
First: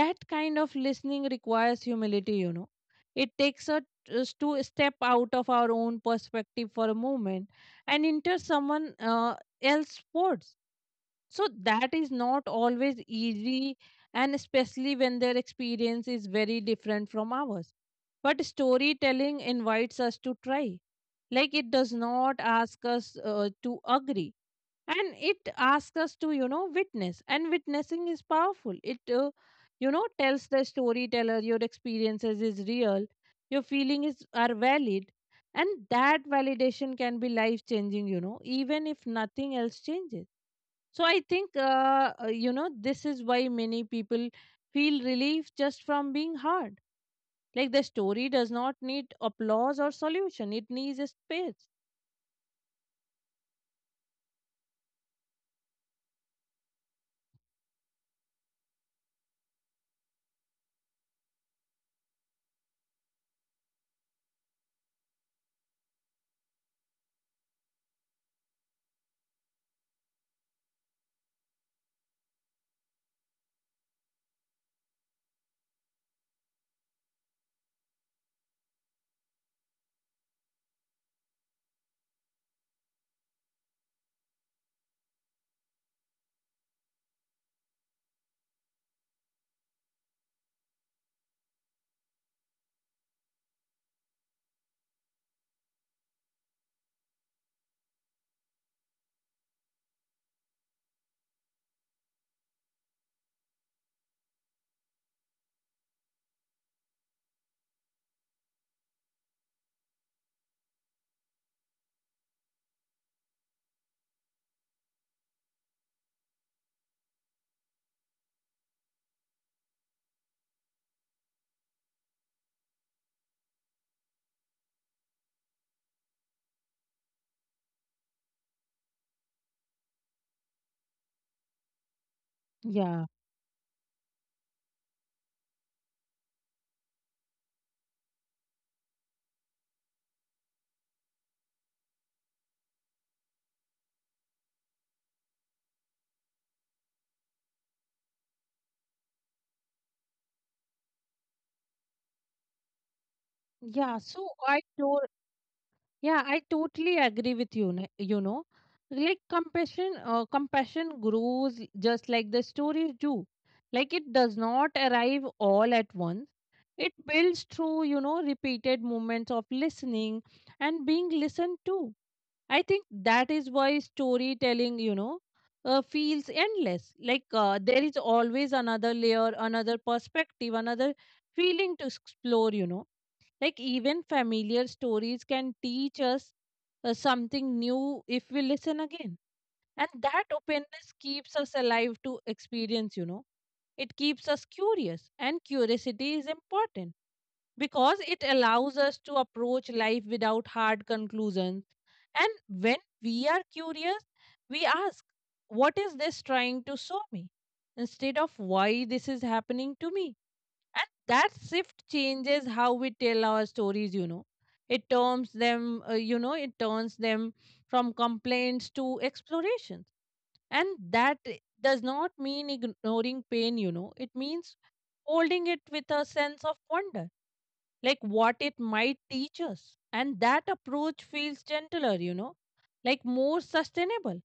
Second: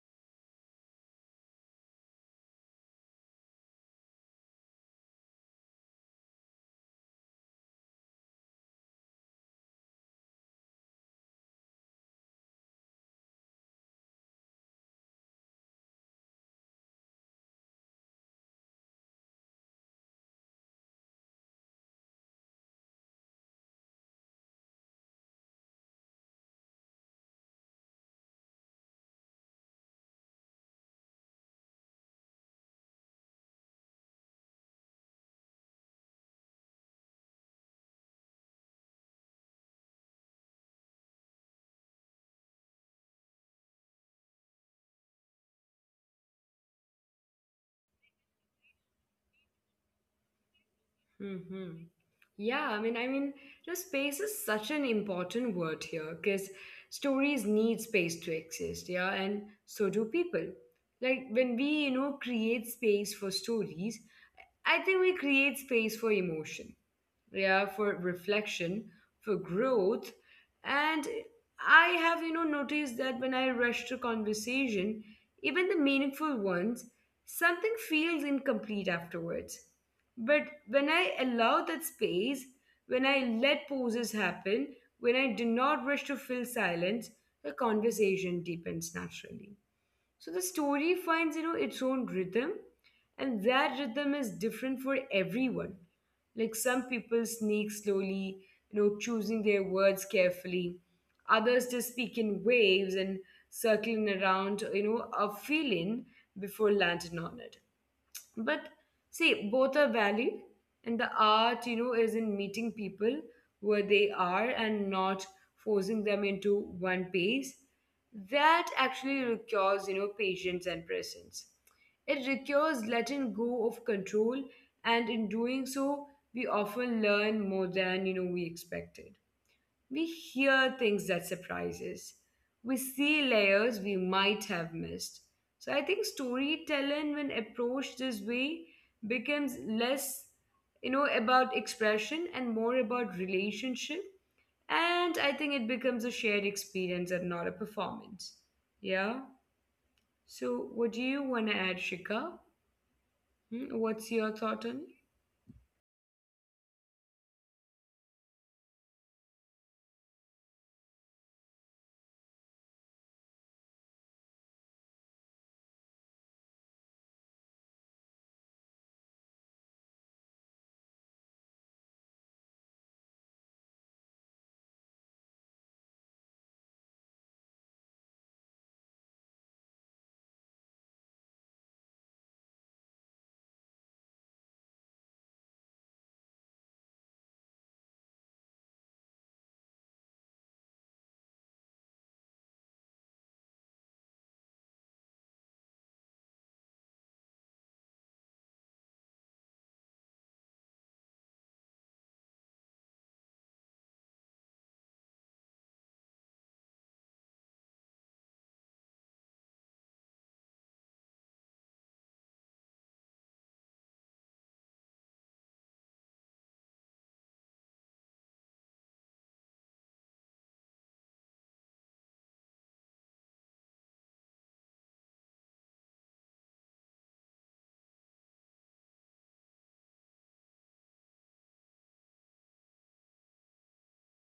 B: That kind of listening requires humility, you know. It takes us to step out of our own perspective for a moment and enter someone else's words. So that is not always easy, and especially when their experience is very different from ours. But storytelling invites us to try. Like it does not ask us to agree, and it asks us to, you know, witness. And witnessing is powerful. It, tells the storyteller your experiences is real, your feelings are valid. And that validation can be life changing, you know, even if nothing else changes. So I think, this is why many people feel relief just from being heard. Like the story does not need applause or solution, it needs a space.
A: Hmm. Yeah, I mean, you know, space is such an important word here because stories need space to exist. Yeah, and so do people. Like when we, you know, create space for stories, I think we create space for emotion, yeah, for reflection, for growth. And I have, you know, noticed that when I rush to conversation, even the meaningful ones, something feels incomplete afterwards. But when I allow that space, when I let pauses happen, when I do not rush to fill silence, the conversation deepens naturally. So the story finds, you know, its own rhythm, and that rhythm is different for everyone. Like some people sneak slowly, you know, choosing their words carefully. Others just speak in waves and circling around, you know, a feeling before landing on it. But see, both are valid, and the art, you know, is in meeting people where they are and not forcing them into one pace. That actually requires, you know, patience and presence. It requires letting go of control, and in doing so, we often learn more than, you know, we expected. We hear things that surprise us. We
B: Yeah.
A: see layers we might have missed. So I think storytelling, when approached this way, becomes less, you know, about expression and more about relationship. And I think it becomes a shared experience and not a performance. Yeah. So what do you want to add, Shika? Hmm.
B: Yeah,
A: What's
B: so
A: your
B: I
A: thought on it?
B: told, yeah, I totally agree with you, you know. Like compassion, compassion grows just like the stories do. Like it does not arrive all at once. It builds through, you know, repeated moments of listening and being listened to. I think that is why storytelling, feels endless. Like there is always another layer, another perspective, another feeling to explore, you know. Like, even familiar stories can teach us something new if we listen again. And that openness keeps us alive to experience, you know. It keeps us curious, and curiosity is important because it allows us to approach life without hard conclusions. And when we are curious, we ask, what is this trying to show me, instead of why this is happening to me. And that shift changes how we tell our stories, you know. It turns them, from complaints to explorations. And does not mean ignoring pain, you know. It means holding it with a sense of wonder, like what it might teach us. And that approach feels gentler, you know, like more sustainable.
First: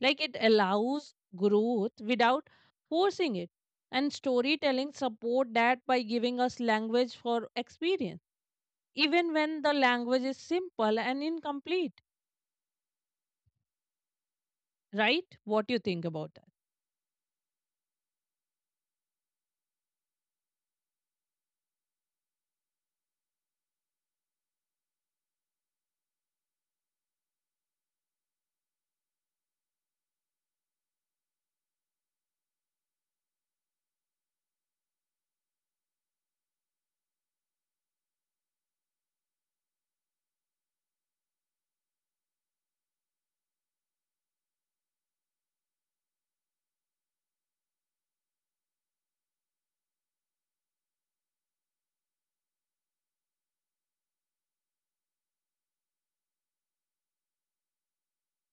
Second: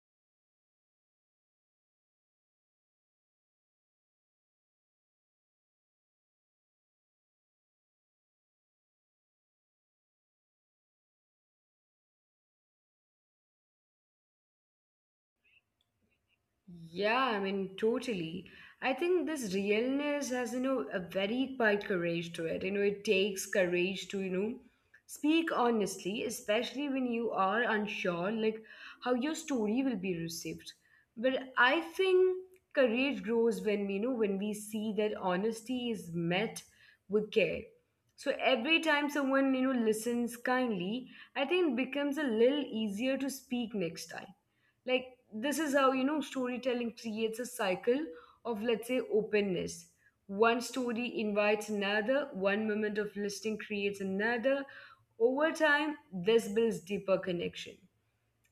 B: Like it allows growth without forcing it. And storytelling support that by giving us language for experience, even when the language is simple and incomplete. Right? What do you think about that?
A: Yeah, I mean, totally. I think this realness has, you know, a very quiet courage to it. You know, it takes courage to, you know, speak honestly, especially when you are unsure, like how your story will be received. But I think courage grows when, we, you know, when we see that honesty is met with care. So every time someone, you know, listens kindly, I think it becomes a little easier to speak next time. Like, this is how, you know, storytelling creates a cycle of, let's say, openness. One story invites another, one moment of listening creates another. Over time, this builds deeper connection,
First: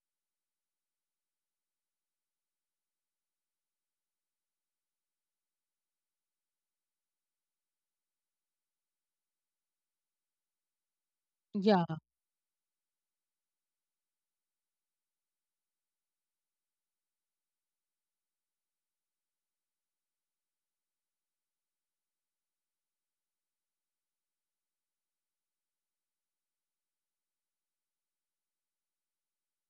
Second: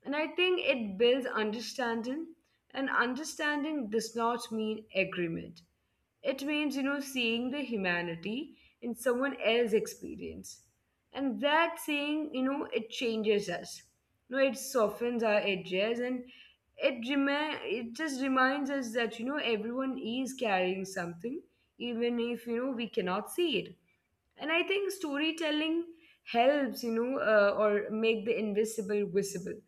A: and I think it builds understanding. And understanding does not mean agreement. It means, you know, seeing the humanity in someone else's experience. And that
B: Yeah.
A: seeing, you know, it changes us. You know, it softens our edges, and it just reminds us that, you know, everyone is carrying something, even if, you know, we cannot see it. And I think storytelling helps, or make the invisible visible,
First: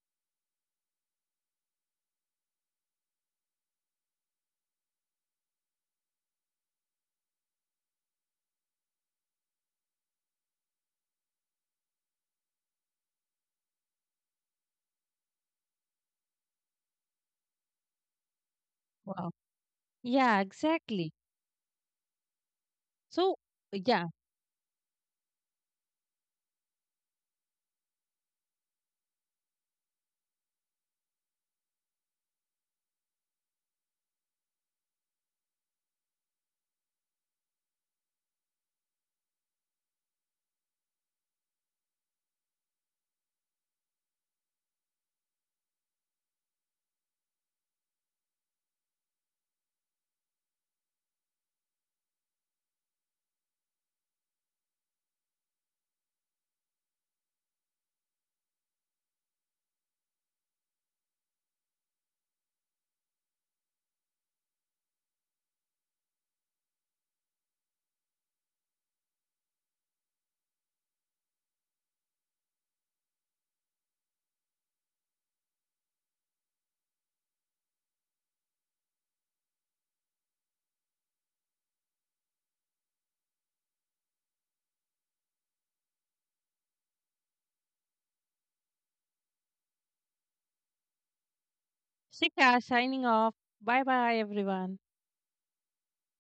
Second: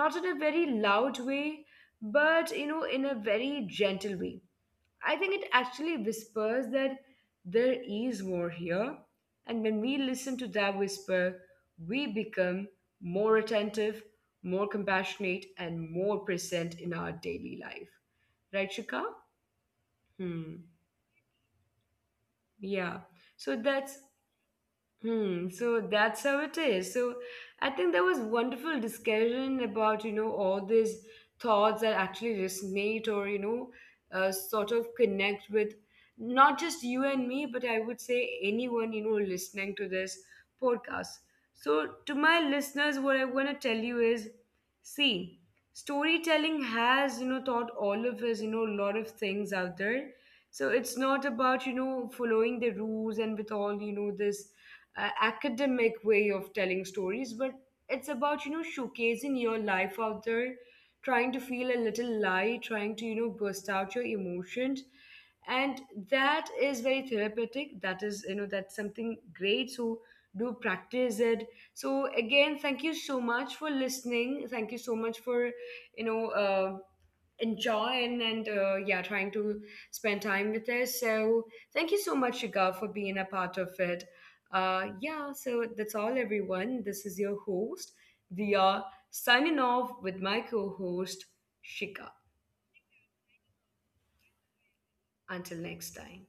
A: not in a very loud way, but, you know, in a very gentle way. I think it actually whispers that there is more here, and when we listen to that whisper, we become more attentive, more compassionate, and more present in our daily life. Right, Shika?
B: Wow. Yeah,
A: Hmm.
B: exactly.
A: Yeah.
B: So,
A: so that's
B: yeah,
A: Hmm, so that's how it is. So I think there was wonderful discussion about, you know, all these thoughts that actually resonate or, you know, sort of connect with not just you and me, but I would say anyone, you know, listening to this podcast. So to my listeners, what I want to tell you is, see, storytelling has, you know, taught all of us, you know, a lot of things out there. So it's not about, you know, following the rules and with all, you know, this academic way of telling stories, but it's about, you know, showcasing your life out there, trying to feel a little light, trying to, you know, burst out your emotions. And that is very therapeutic. That is, you know, that's something great. So do practice it. So again, thank you so much for listening. Thank you so much for, you know, enjoying, and yeah, trying to spend time with us. So thank you so much, Shiga, for being a part of it. Yeah, so that's all, everyone. This is your host, Dia, signing off with my co host, Shika.
B: Sika signing off. Bye bye, everyone.
A: Until next time.